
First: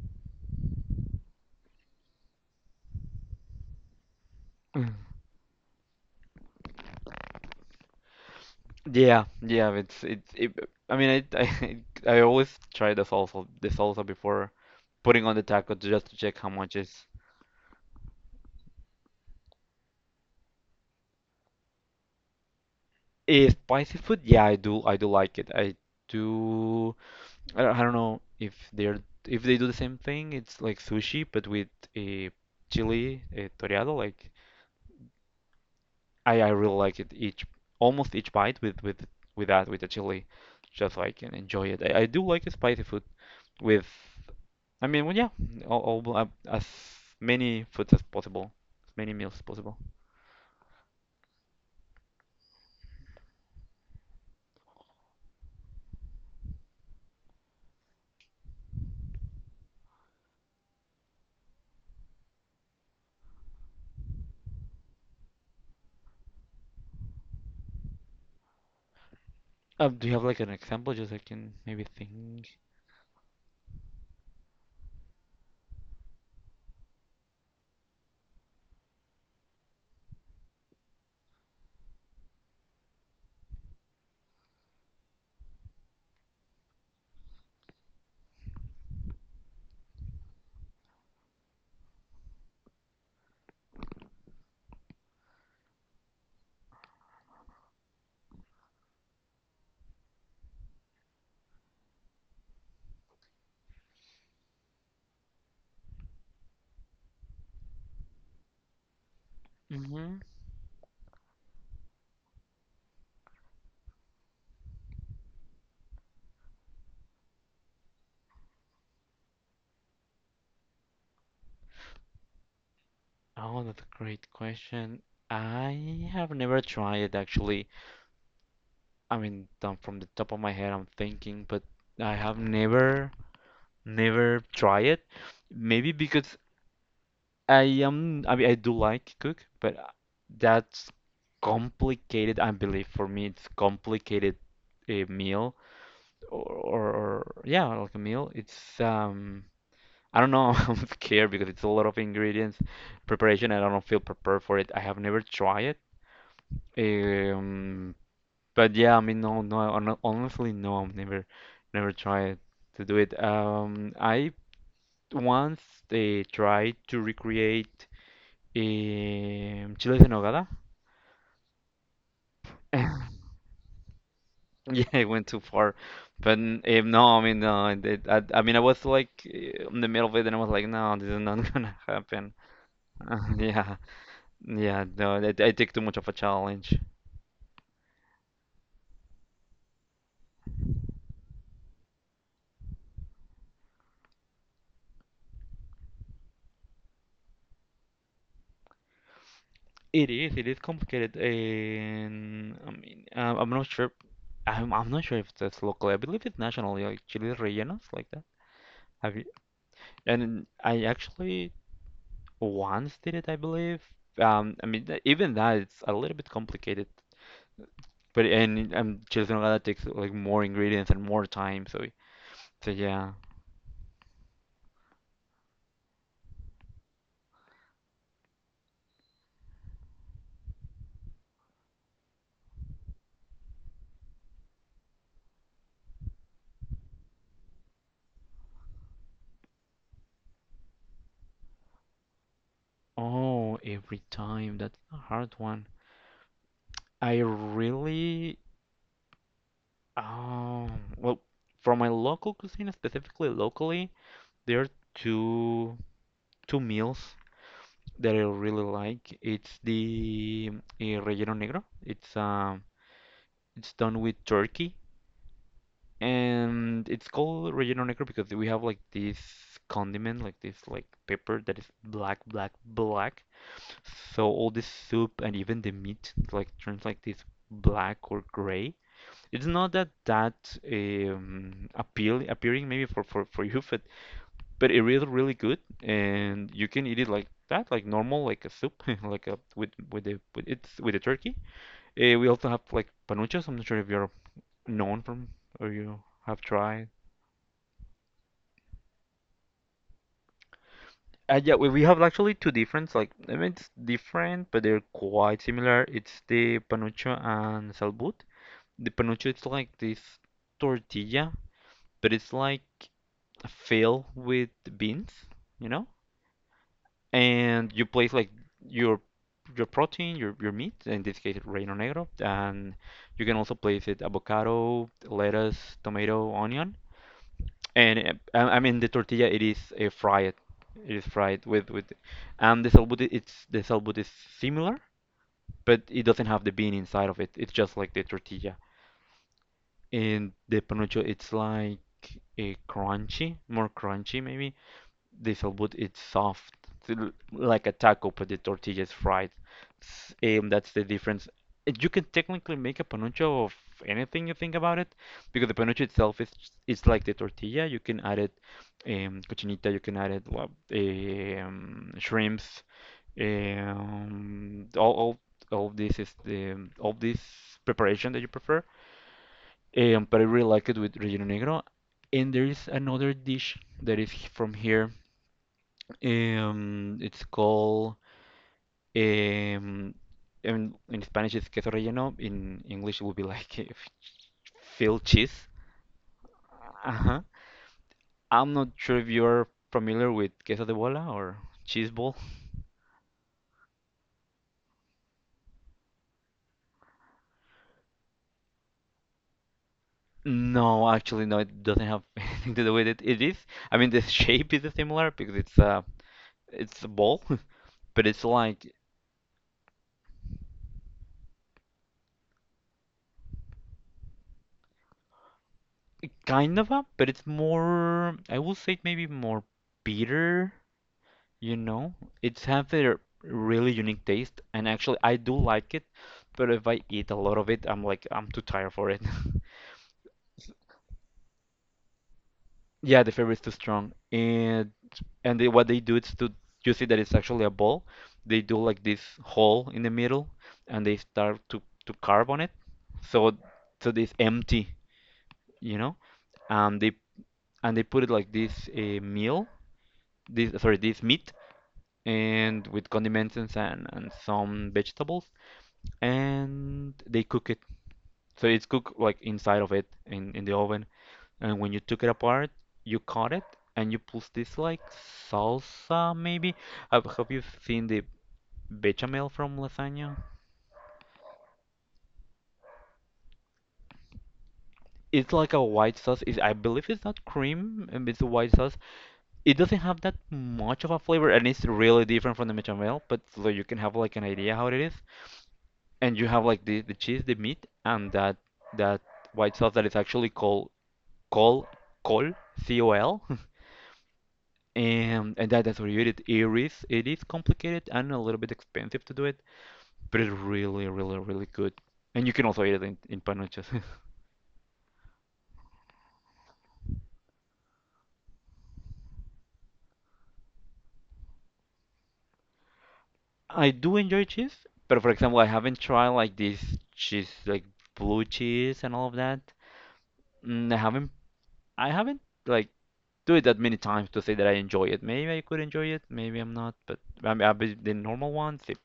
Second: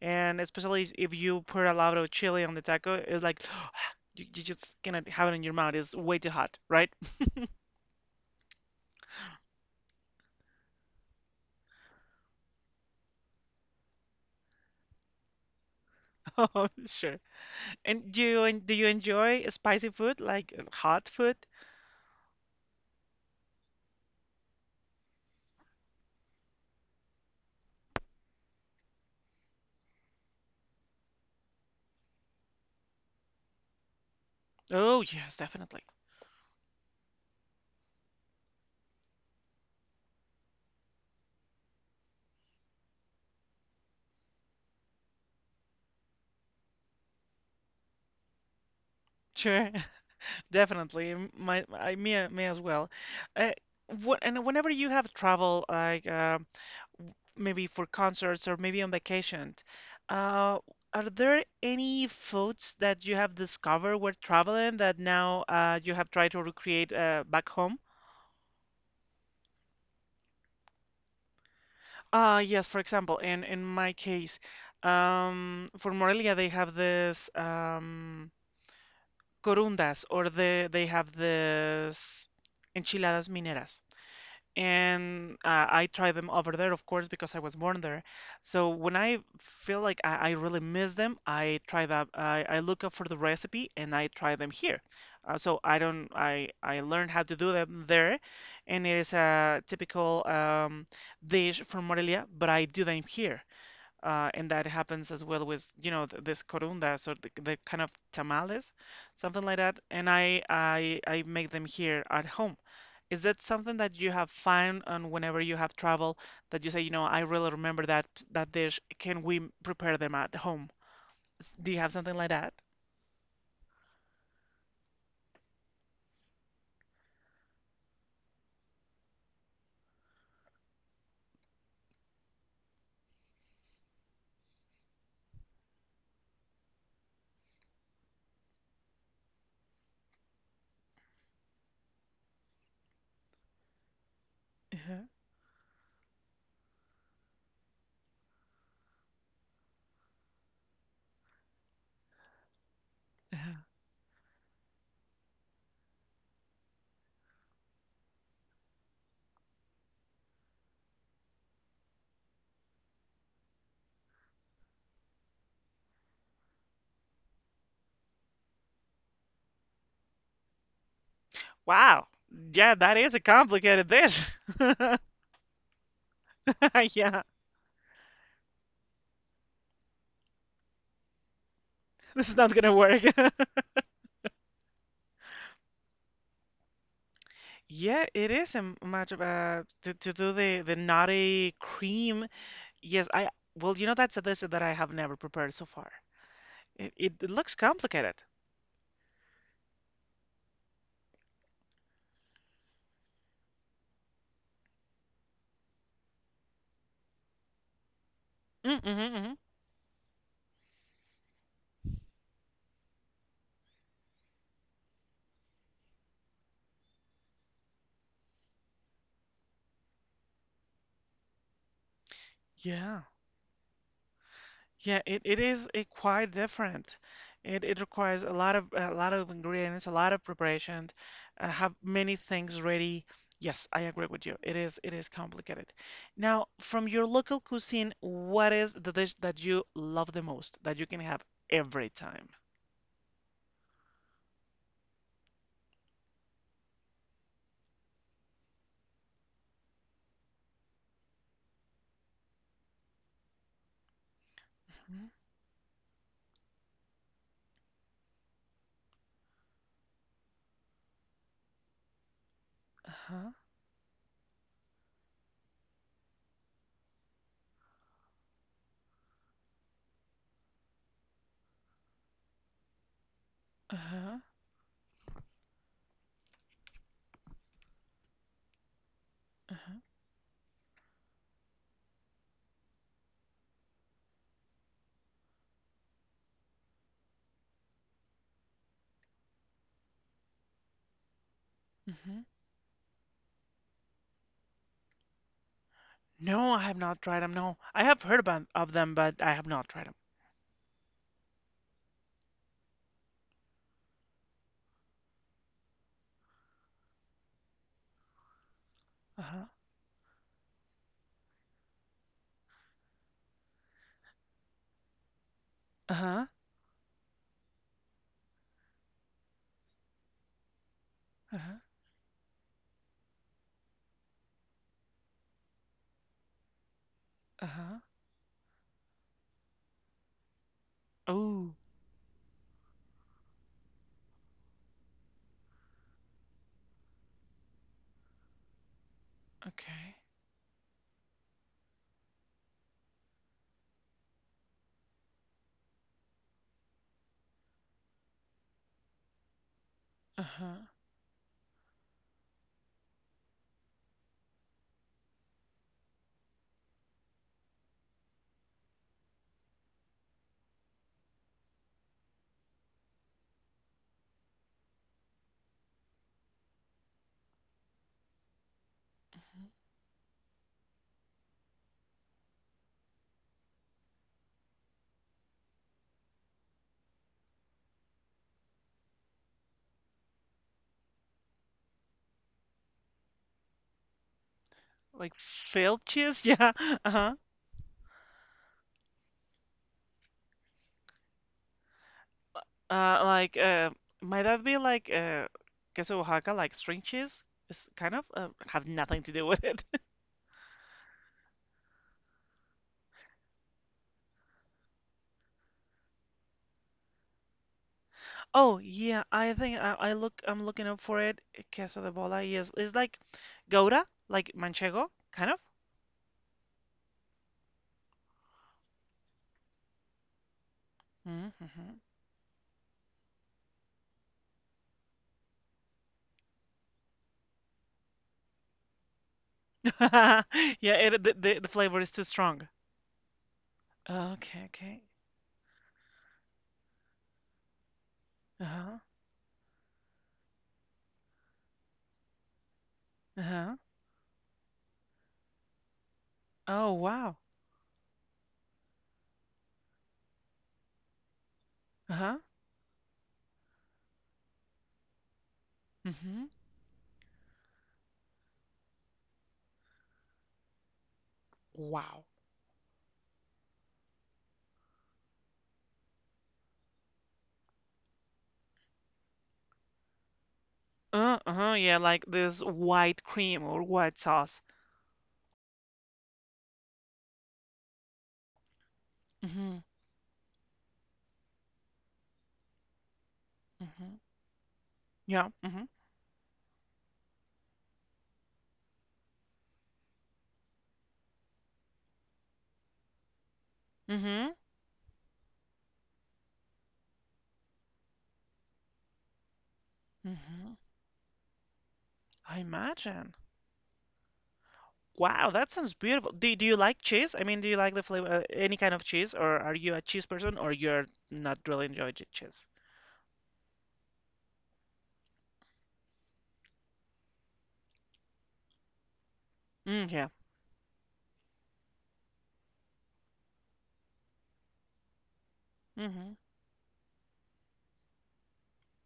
S1: and especially if you put a lot of chili on the taco, it's like you just
S2: Mm.
S1: cannot have it in your mouth. It's way too hot, right?
S2: Yeah, yeah, it's it, I mean, I I always try the salsa before putting on the taco just to check how
S1: Oh,
S2: much is.
S1: sure. And do you do you enjoy spicy food like hot food?
S2: Is spicy food? Yeah, I do. I do like it. I do. I don't know if they're if they do the same thing. It's like sushi, but with a chili, a toreado, like
S1: Oh yes, definitely.
S2: I really like it each almost each bite with that with the chili, just so I can enjoy it. I do like spicy food with I mean, well, yeah, all as many foods as possible, as many meals as
S1: Sure,
S2: possible.
S1: definitely. M- My, I me a- me as well. Uh, what, and whenever you have travel like maybe for concerts or maybe on vacation, uh, are there any foods that you have discovered while traveling that now you have tried to recreate back home?
S2: Do you have like an example just so I can maybe think?
S1: Yes, for example, in my case, for Morelia they have this. Corundas, or they have this enchiladas mineras. And I try them over there, of course, because I was born there. So when I feel like I really miss them, I try that. I look up for the recipe and I try them here. So I don't. I learned how to do them there, and it is a typical dish from Morelia, but I do them here. And that happens as well with, th this corundas or the kind of tamales, something like that. And
S2: Hmm.
S1: I make them here at home. Is that something that you have found on whenever you have travel that you say, I really remember that dish. Can we prepare them at home? Do you have something like that?
S2: Oh, that's a great question. I have never tried it, actually. I mean, from the top of my head, I'm thinking, but I have never, never tried it. Maybe because I mean, I do like to cook, but that's complicated, I believe. For me, it's complicated
S1: Uh-huh.
S2: a meal or yeah, like a meal. It's I don't know. I'm scared because it's a lot of ingredients, preparation,
S1: Uh-huh.
S2: and I don't feel prepared for it. I have never tried it. Um, but yeah, I mean, no, honestly, no, I've never, never tried to do it. I once tried to recreate Chiles en Nogada?
S1: Wow. Yeah, that is a complicated dish.
S2: Yeah, it went too far. But no,
S1: Yeah,
S2: I mean, no, I mean, I was like in the middle of it, and I was like, no, this is not gonna
S1: this
S2: happen.
S1: is not gonna work.
S2: Uh, yeah, yeah, no, it, I take too much of a challenge.
S1: Yeah, it is a much of a to do the nutty cream. Yes, I well, you know that's a dish that I have never prepared so far. It looks complicated.
S2: It is complicated, and I mean, I'm not sure. I'm not sure if that's locally. I believe it's nationally, like Chiles rellenos, like that.
S1: Mm, hmm
S2: Have you?
S1: hmm.
S2: And I actually once did it, I believe. I mean, even that, it's a little bit complicated. But and I'm just going takes like more ingredients and more time. So so
S1: Yeah.
S2: yeah.
S1: Yeah, it is quite different. It requires a lot of ingredients, a lot of preparation, have many things ready. Yes, I agree with you. It is complicated. Now, from your local cuisine, what is the dish that you love the most that you can have every time?
S2: Oh, every time. That's a hard one. I really well, for my local cuisine, specifically locally, there are
S1: Mhm.
S2: two two meals that I really like. It's the relleno negro.
S1: Uh-huh.
S2: It's done with turkey. And it's called relleno negro because we have like this condiment, like this like pepper that is black, black, black.
S1: Uh-huh.
S2: So all this soup and even the meat like turns like this black or gray. It's not that that appealing maybe for you, but it is really good, and you can eat it like that, like normal, like a soup, like a with the with it's with the turkey.
S1: Uh-huh.
S2: We also have like panuchos. I'm not sure if you're known from or you have
S1: No, I have
S2: tried.
S1: not tried them. No, I have heard about of them, but I have not tried them.
S2: Yeah, we have actually two different, like, I mean, it's different, but they're quite similar. It's the panucho and salbut. The panucho, it's
S1: Uh-huh.
S2: like this tortilla, but it's like filled with beans, you know?
S1: Uh-huh.
S2: And you place like your your protein, your meat, in this case
S1: Uh-huh.
S2: relleno negro, and you can also place it avocado, lettuce, tomato, onion,
S1: Uh-huh.
S2: and I mean the tortilla, it is fried. It is fried
S1: Oh,
S2: with and the salbut, it's the salbut is similar, but it doesn't have the bean inside of it. It's just like the tortilla.
S1: okay.
S2: And the panucho, it's like a crunchy, more crunchy maybe. This would it's soft, like a taco, but the tortilla is fried.
S1: Uh-huh.
S2: That's the difference. You can technically make a panucho of anything you think about it, because the panucho itself is it's like the tortilla. You can add it cochinita, you can add it well, shrimps, um, all, all all this is the all this preparation that you prefer.
S1: Mhm.
S2: But I really like it with relleno negro. And there is another dish that is from here, it's called um, in Spanish it's queso relleno. In English it would be like filled
S1: Like
S2: cheese.
S1: failed cheese? Yeah. Uh-huh.
S2: Uh-huh. I'm not sure if you're familiar with queso de bola or cheese ball.
S1: Like might that be like queso Oaxaca, like string cheese? It's kind of have nothing to do with it.
S2: No, actually, no. It doesn't have anything to do with it. It is. I mean, the shape is similar because it's a ball, but it's
S1: Oh
S2: like
S1: yeah, I think I'm looking up for it. Queso de bola. Yes, it's like gouda, like manchego, kind of.
S2: kind of a, but it's more. I will say maybe more bitter. You
S1: Mm-hmm.
S2: know, it's have a really unique taste, and actually I do like it, but if I eat a lot of it, I'm like I'm too tired for it.
S1: Yeah, the flavor is too strong.
S2: Yeah, the flavor is too strong,
S1: Okay, okay.
S2: and they, what they do is to you see that it's actually a ball. They do
S1: Uh-huh.
S2: like this hole in the middle, and they start to carve on it, so
S1: Uh-huh.
S2: so this empty, you know,
S1: Oh,
S2: they
S1: wow.
S2: and they put it like this meal, this sorry this meat,
S1: Uh-huh.
S2: and with condiments and some vegetables
S1: Mm-hmm.
S2: and they cook it. So it's cooked like inside of it in the oven. And when you took
S1: Wow.
S2: it apart, you cut it and you put this like salsa maybe. Have you seen the bechamel from lasagna?
S1: Uh-huh. Yeah, like this white cream or white sauce.
S2: It's like a white sauce. It's, I believe it's not cream, it's a white sauce.
S1: Mm-hmm.
S2: It doesn't have that much of a flavor and it's really different from the bechamel, but so you can have
S1: Mm-hmm.
S2: like an idea how it is.
S1: Yeah. Mm-hmm.
S2: And you have like the cheese, the meat, and that that white sauce that is actually called col col C O L,
S1: Mm-hmm.
S2: and that, that's where you eat it. It is complicated and a little bit expensive to do it, but it's
S1: Mm-hmm.
S2: really really really good. And you
S1: I
S2: can also eat it
S1: imagine.
S2: in panuchos.
S1: Wow, that sounds beautiful. Do you like cheese? I mean, do you like the flavor, any kind of cheese, or are you a cheese person, or you're not really enjoy cheese?
S2: I do enjoy cheese, but for example, I haven't tried like this cheese like blue cheese and all of that.
S1: Mm, yeah.
S2: Mm, I haven't like do it that many times to say that I enjoy it. Maybe I could enjoy it,
S1: Mm-hmm.
S2: maybe I'm not, but I mean, I, the normal ones, it,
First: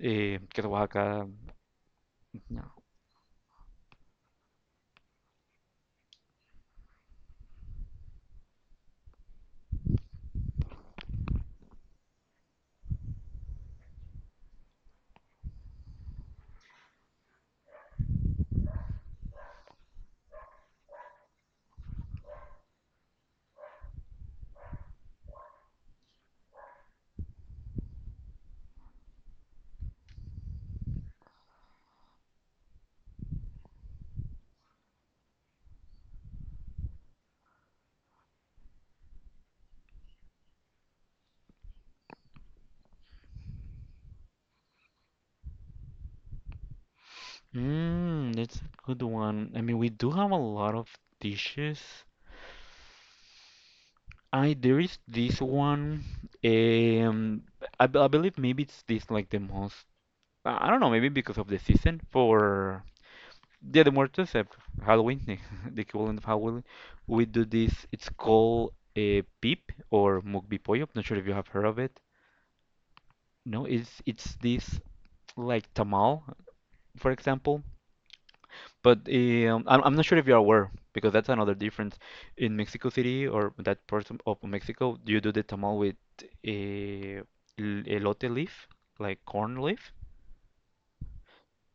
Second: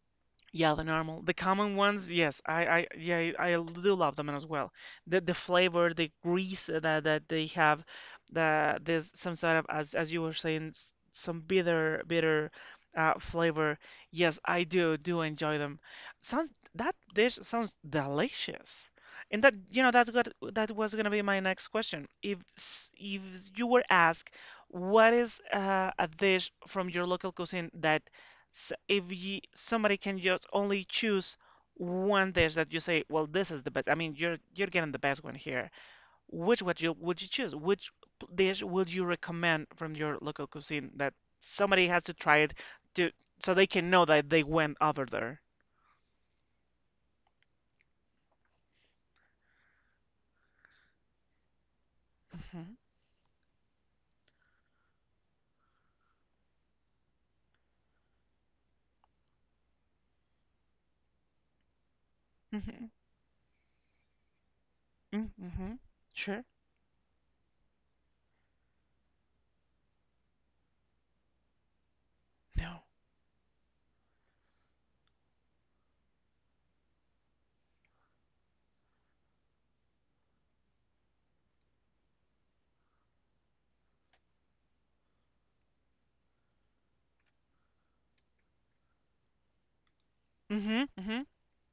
S1: Yeah,
S2: queso
S1: the normal,
S2: Oaxaca,
S1: the common ones, yes,
S2: no.
S1: yeah, I do love them as well. The flavor, the grease that they have, there's some sort of, as you were saying, some bitter flavor. Yes, I do enjoy them. Sounds that dish sounds delicious, and that's what that was gonna be my next question. If if you were asked, what is a dish from your local cuisine that so if you, somebody can just only choose one dish that you say, well, this is the best. I mean, you're getting the best one here. Which would you choose? Which dish would you recommend from your local cuisine that somebody has to try it to so they can know that they went over there?
S2: Mm, that's a good one. I mean, we do have a lot of dishes.
S1: Mm-hmm.
S2: I there is this one. Um, I believe maybe it's this like the most. I don't know. Maybe because of the season for
S1: Mm-hmm.
S2: Dia de Muertos, Halloween,
S1: Mm-hmm.
S2: the equivalent of
S1: Sure.
S2: Halloween. We do this. It's called a pip or mukbi. Not sure if you have heard of it.
S1: No.
S2: No, it's this like tamal, for example. But I'm not sure if you're aware, because that's another difference. In Mexico City or that part of Mexico, you do the tamal with a elote leaf, like corn leaf.
S1: Mm-hmm.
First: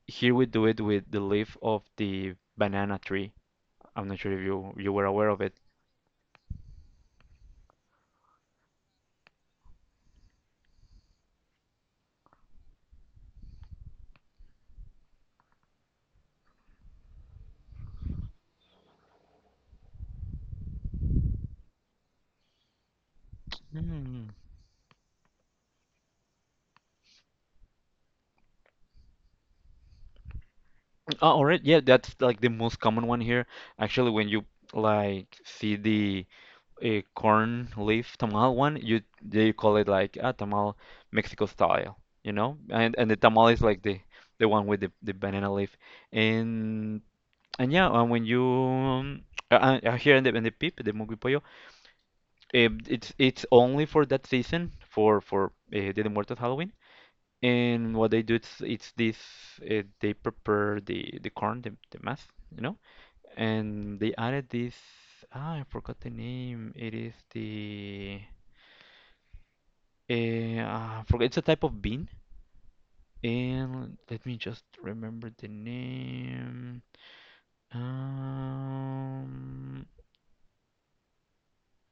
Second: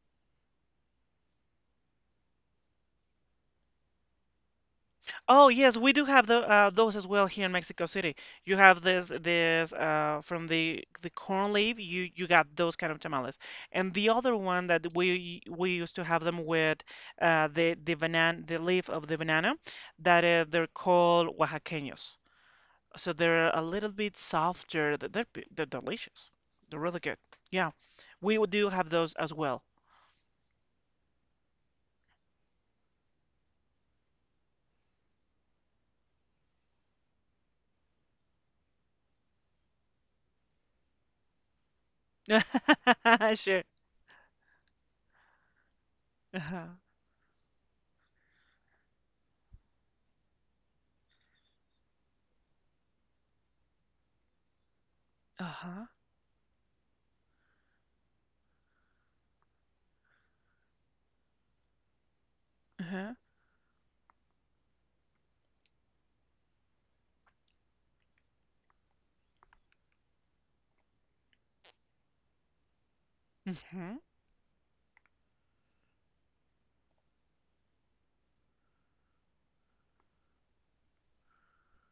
S2: Here we do it with the leaf of the banana tree. I'm not sure if you you were aware of
S1: Oh
S2: it.
S1: yes, we do have the those as well here in Mexico City. You have this from the corn leaf. You got those kind of tamales, and the other one that we used to have them with the leaf of the banana that they're called oaxaqueños. So they're a little bit
S2: Mm.
S1: softer. They're they're delicious. They're really good. Yeah, we would do have those as well.
S2: Oh, all right. Yeah, that's like the most common one here. Actually, when you like see the a corn leaf tamal one, you they call it like a tamal Mexico style, you know? And the tamal is
S1: Sure.
S2: like the one with the banana leaf.
S1: Uh-huh.
S2: And and yeah, and when you here in the PIP, the Mugipoyo, it's only for that season for
S1: Uh-huh.
S2: Dia de Muertos Halloween. And what they do it's this they prepare the corn, the mass, you know?
S1: Uh-huh.
S2: And they added this I forgot the name. It is the forget it's a type of bean. And
S1: Mhm.
S2: let me just remember the name. Um,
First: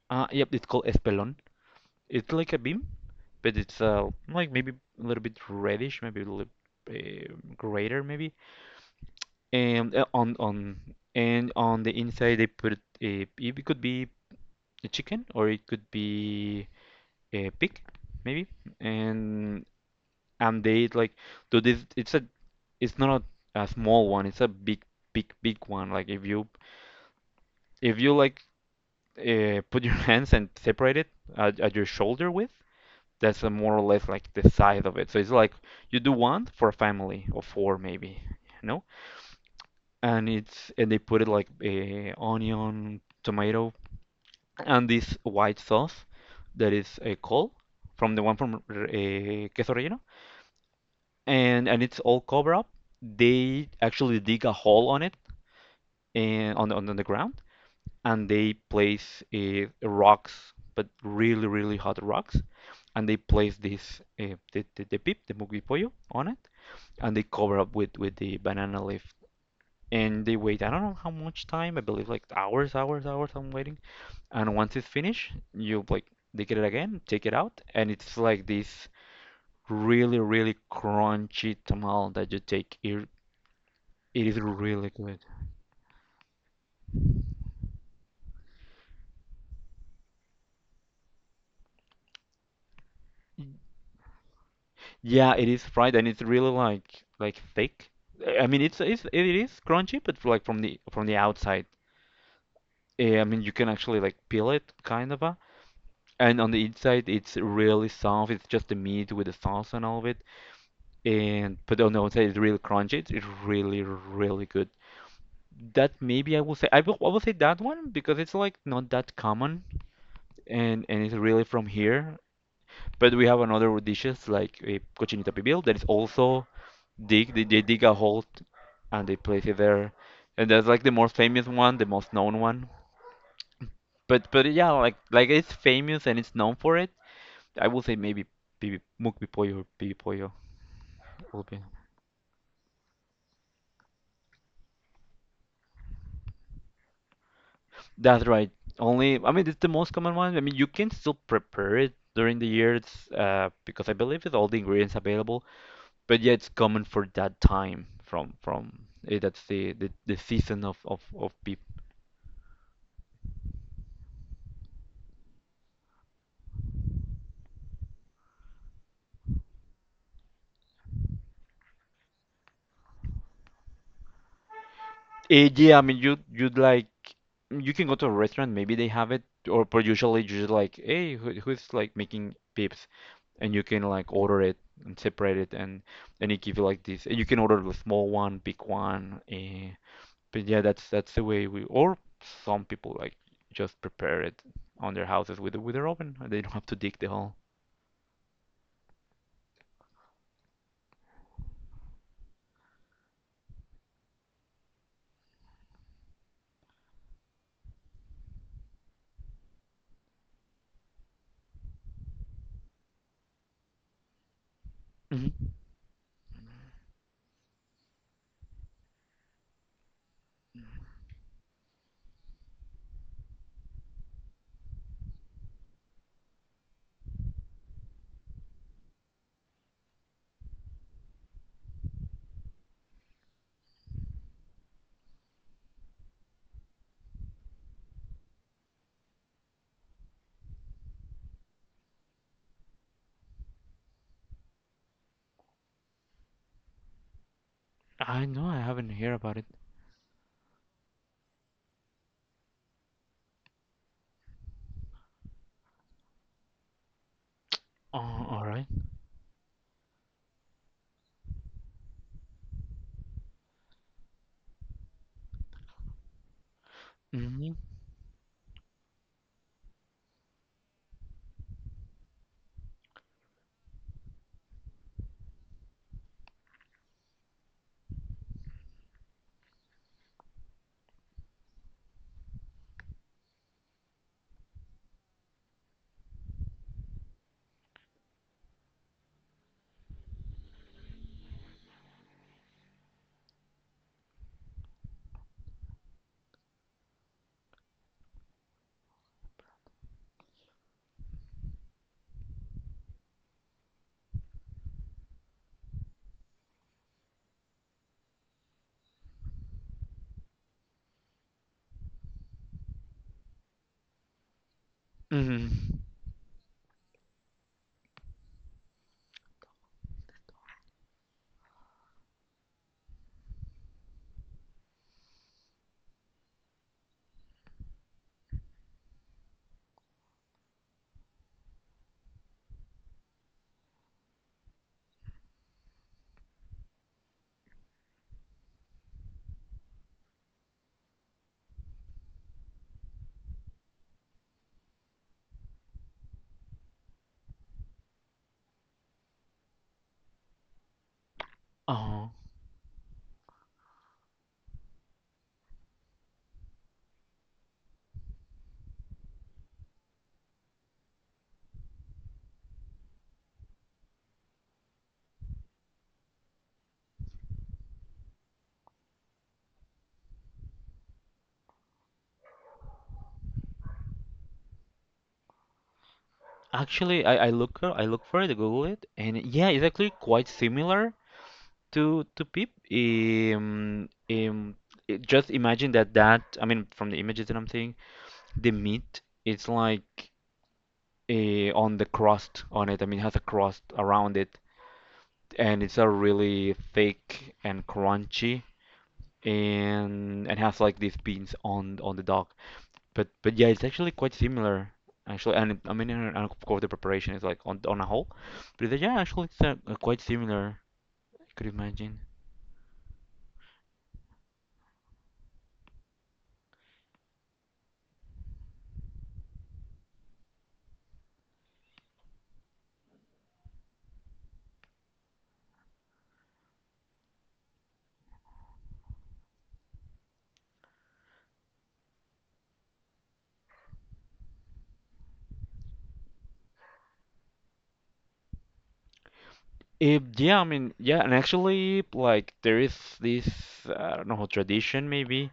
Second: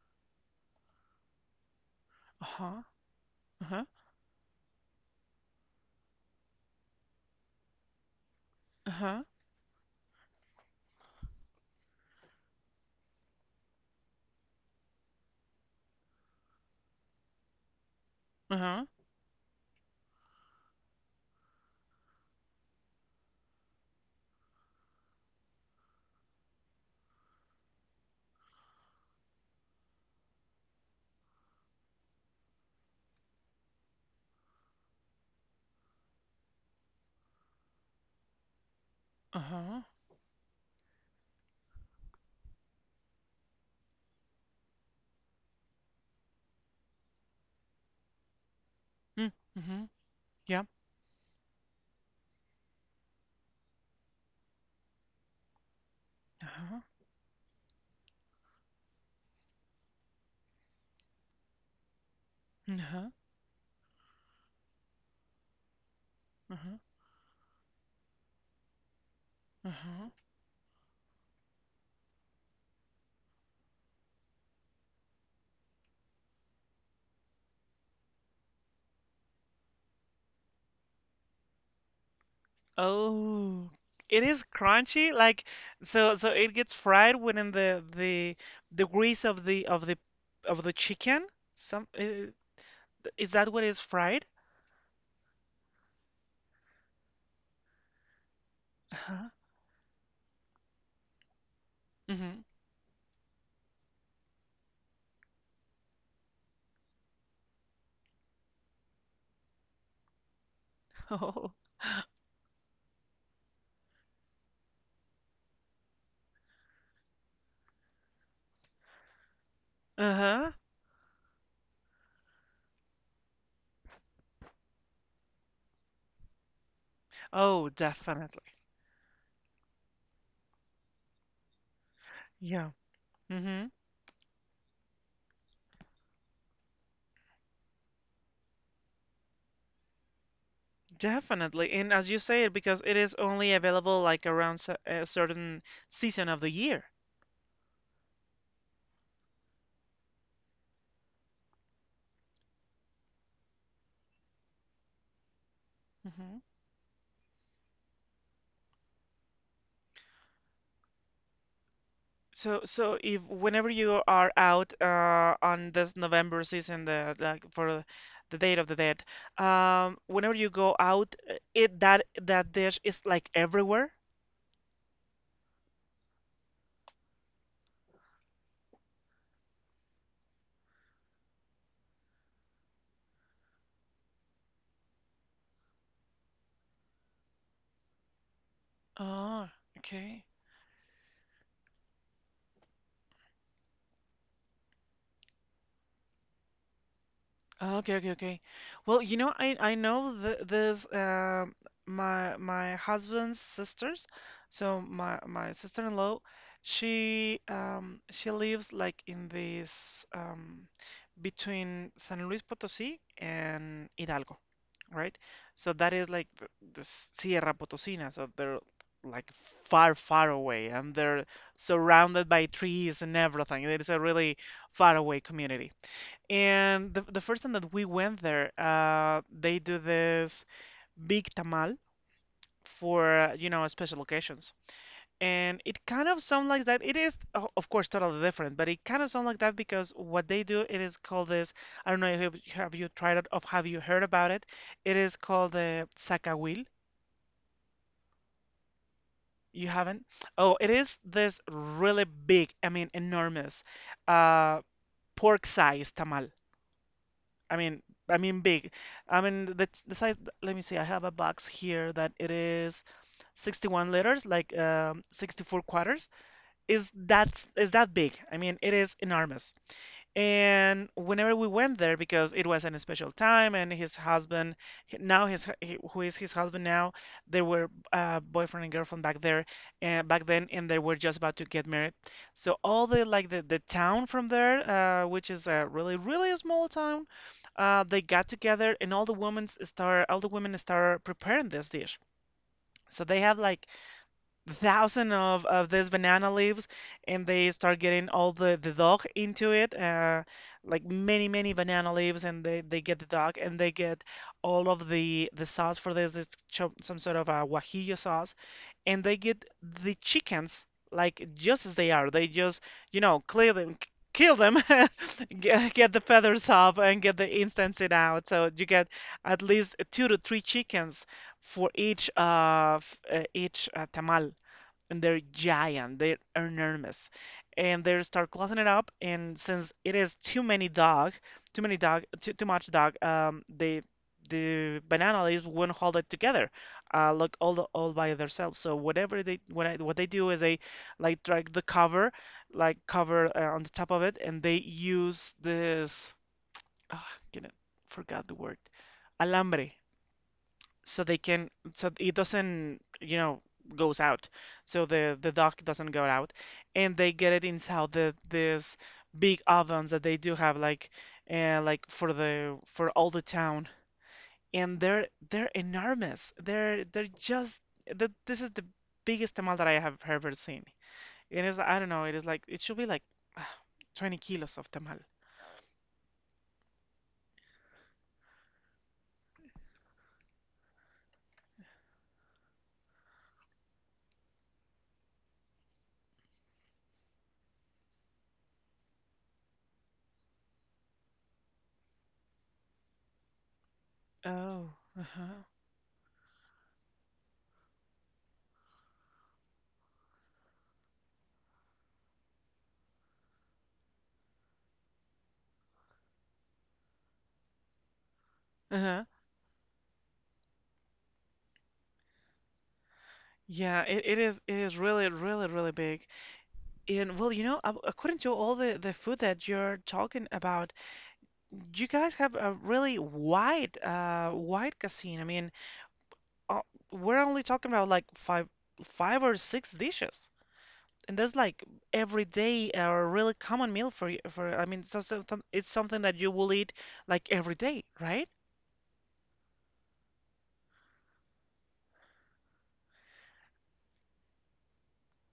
S2: yep, it's called espelon. It's like a bean,
S1: Uh-huh.
S2: but it's
S1: Uh-huh.
S2: like maybe a little bit reddish, maybe a little uh, greater, maybe.
S1: Uh-huh,
S2: And on and on the inside they put a, it could be a chicken or it could be a pig, maybe.
S1: uh-huh,
S2: And and they like do this. It's a it's not a, a small one. It's a big, big, big one. Like if you like put your hands and separate it at your shoulder width, that's a more or less like the size of it. So it's like you do one for a family of four maybe, you know,
S1: uh-huh.
S2: and it's and they put it like onion, tomato, and this white sauce that is a col from the one from
S1: Mm,
S2: queso
S1: mm-hmm.
S2: relleno
S1: Yep.
S2: and it's all covered up. They actually dig a hole on it and on
S1: Uh-huh.
S2: on the ground, and they place rocks, but really really hot rocks, and
S1: Uh-huh.
S2: they place this the pip, the mugby pollo on it,
S1: Uh-huh.
S2: and they cover up with the banana leaf.
S1: Uh-huh.
S2: And they wait, I don't know how much time, I believe like hours, hours, hours I'm waiting. And once it's finished, you like dig it again, take it out, and it's like this really, really crunchy tamal that you take here.
S1: Oh, it
S2: It is
S1: is
S2: really
S1: crunchy.
S2: good.
S1: Like so it gets fried within the grease of the chicken. Some is that what is fried?
S2: Yeah, it is fried and it's really like thick. I mean, it's it
S1: Uh-huh.
S2: is crunchy, but like from the outside.
S1: Mm-hmm.
S2: I mean, you can actually like peel it kind of a, and on the inside it's really soft. It's just the meat with the sauce and all of it.
S1: Oh.
S2: And but on the outside it's really crunchy. It's really good. That maybe I will say that one because it's like not that common
S1: Uh-huh.
S2: and it's really from here. But we have another dishes like a cochinita pibil that is also dig they
S1: Oh,
S2: dig a hole
S1: definitely.
S2: and they place it there, and that's like the most famous one, the most known
S1: Yeah.
S2: one.
S1: Mm-hmm.
S2: But yeah, it's famous and it's known for it. I would say maybe Bibi, mukbi pollo or bibi pollo will be.
S1: Definitely. And as you say it because it is only available like around a certain season of the year.
S2: That's right. Only, I mean, it's the most common one. I mean, you can still prepare it during the years because I believe it's all the ingredients available. But yeah,
S1: Mm-hmm.
S2: it's common for that time, from that's the season of beef.
S1: So if whenever you are out on this November season, the like for the Day of the Dead, whenever you go out, it that that dish is like everywhere.
S2: Yeah, I mean, you you'd like, you can go to a restaurant, maybe they have it, or but usually you're just like, hey, who's like making pips, and you can like order it and separate it, and it give you like this, and you can order the small one, big one,
S1: Oh, okay.
S2: But yeah, that's the way we, or some people like just prepare it on their houses with with their oven, and they don't have to dig the hole.
S1: Oh, okay, okay, okay. Well, you know, I know th there's my husband's sisters, so my sister-in-law, she lives like in this between San Luis Potosí and Hidalgo, right?
S2: Hmm.
S1: So that is like the Sierra Potosina, so they're like far, far away, and they're surrounded by trees and everything. It is a really far away community. And the first time that we went there, they do this big tamal for, special occasions. And it kind of sounds like that. It is, of course, totally different, but it kind of sounds like that because what they do, it is called this, I don't know if have you tried it or have you heard about it. It is called the sacagawil.
S2: I know, I haven't heard about it.
S1: You haven't? Oh, it is this really big, I mean, enormous, uh, pork-sized tamal. I mean,
S2: Oh, all right.
S1: big. I mean the size. Let me see. I have a box here that it is 61 letters, like 64 quarters.
S2: Mm-hmm.
S1: Is that big? I mean, it is enormous. And whenever we went there, because it was an special time, and his husband, now his, who is his husband now, they were boyfriend and girlfriend back there, and back then, and they were just about to get married. So all the town from there, which is a really really small town, they got together, and all the women start preparing this dish. So they have like thousand of these banana leaves, and they start getting all the dog into it, like many many banana leaves, and they get the dog, and they get all of the sauce for some sort of a guajillo sauce, and they get the chickens like just as they are. They just, you know, clear them, kill them
S2: Mm-hmm.
S1: get the feathers off and get the instance it out, so you get at least two to three chickens for each each tamal, and they're giant, they're enormous. And they start closing it up, and since it is too many dog, too much dog, they, the banana leaves wouldn't hold it together, like all the, all by themselves. So what they do is they like drag the cover, like cover, on the top of it, and they use this. Oh, I forgot the word. Alambre, so they can, so it doesn't, you know, goes out, so the duck doesn't go out, and they get it inside the this big ovens that they do have, like, like for the for all the town. And they're enormous, they're just the, this is the biggest tamal that I have ever seen. It is, I don't know, it is like it should be like 20 kilos of tamal.
S2: Actually, I look I look for it, I Google it, and yeah, it's actually quite similar to Pip. Just imagine that I mean from the images that I'm seeing, the meat it's like on the crust on it. I mean, it has a crust around it,
S1: Oh. Uh-huh.
S2: and it's a really thick and crunchy, and has like these beans on the dog. But yeah, it's actually quite similar actually, and it, I mean, and of course the preparation is like on a whole, but yeah,
S1: Uh-huh.
S2: actually it's quite similar. I could imagine.
S1: Yeah, it is, it is really really really big. And well, you know, according to all the food that you're talking about, you guys have a really wide wide cuisine. I mean, uh, we're only talking about like five or six dishes. And there's like every day a really common meal for you, for, I mean, it's something that you will eat like every day, right?
S2: Yeah, I mean, yeah, and actually, like there is this, I don't know, tradition maybe.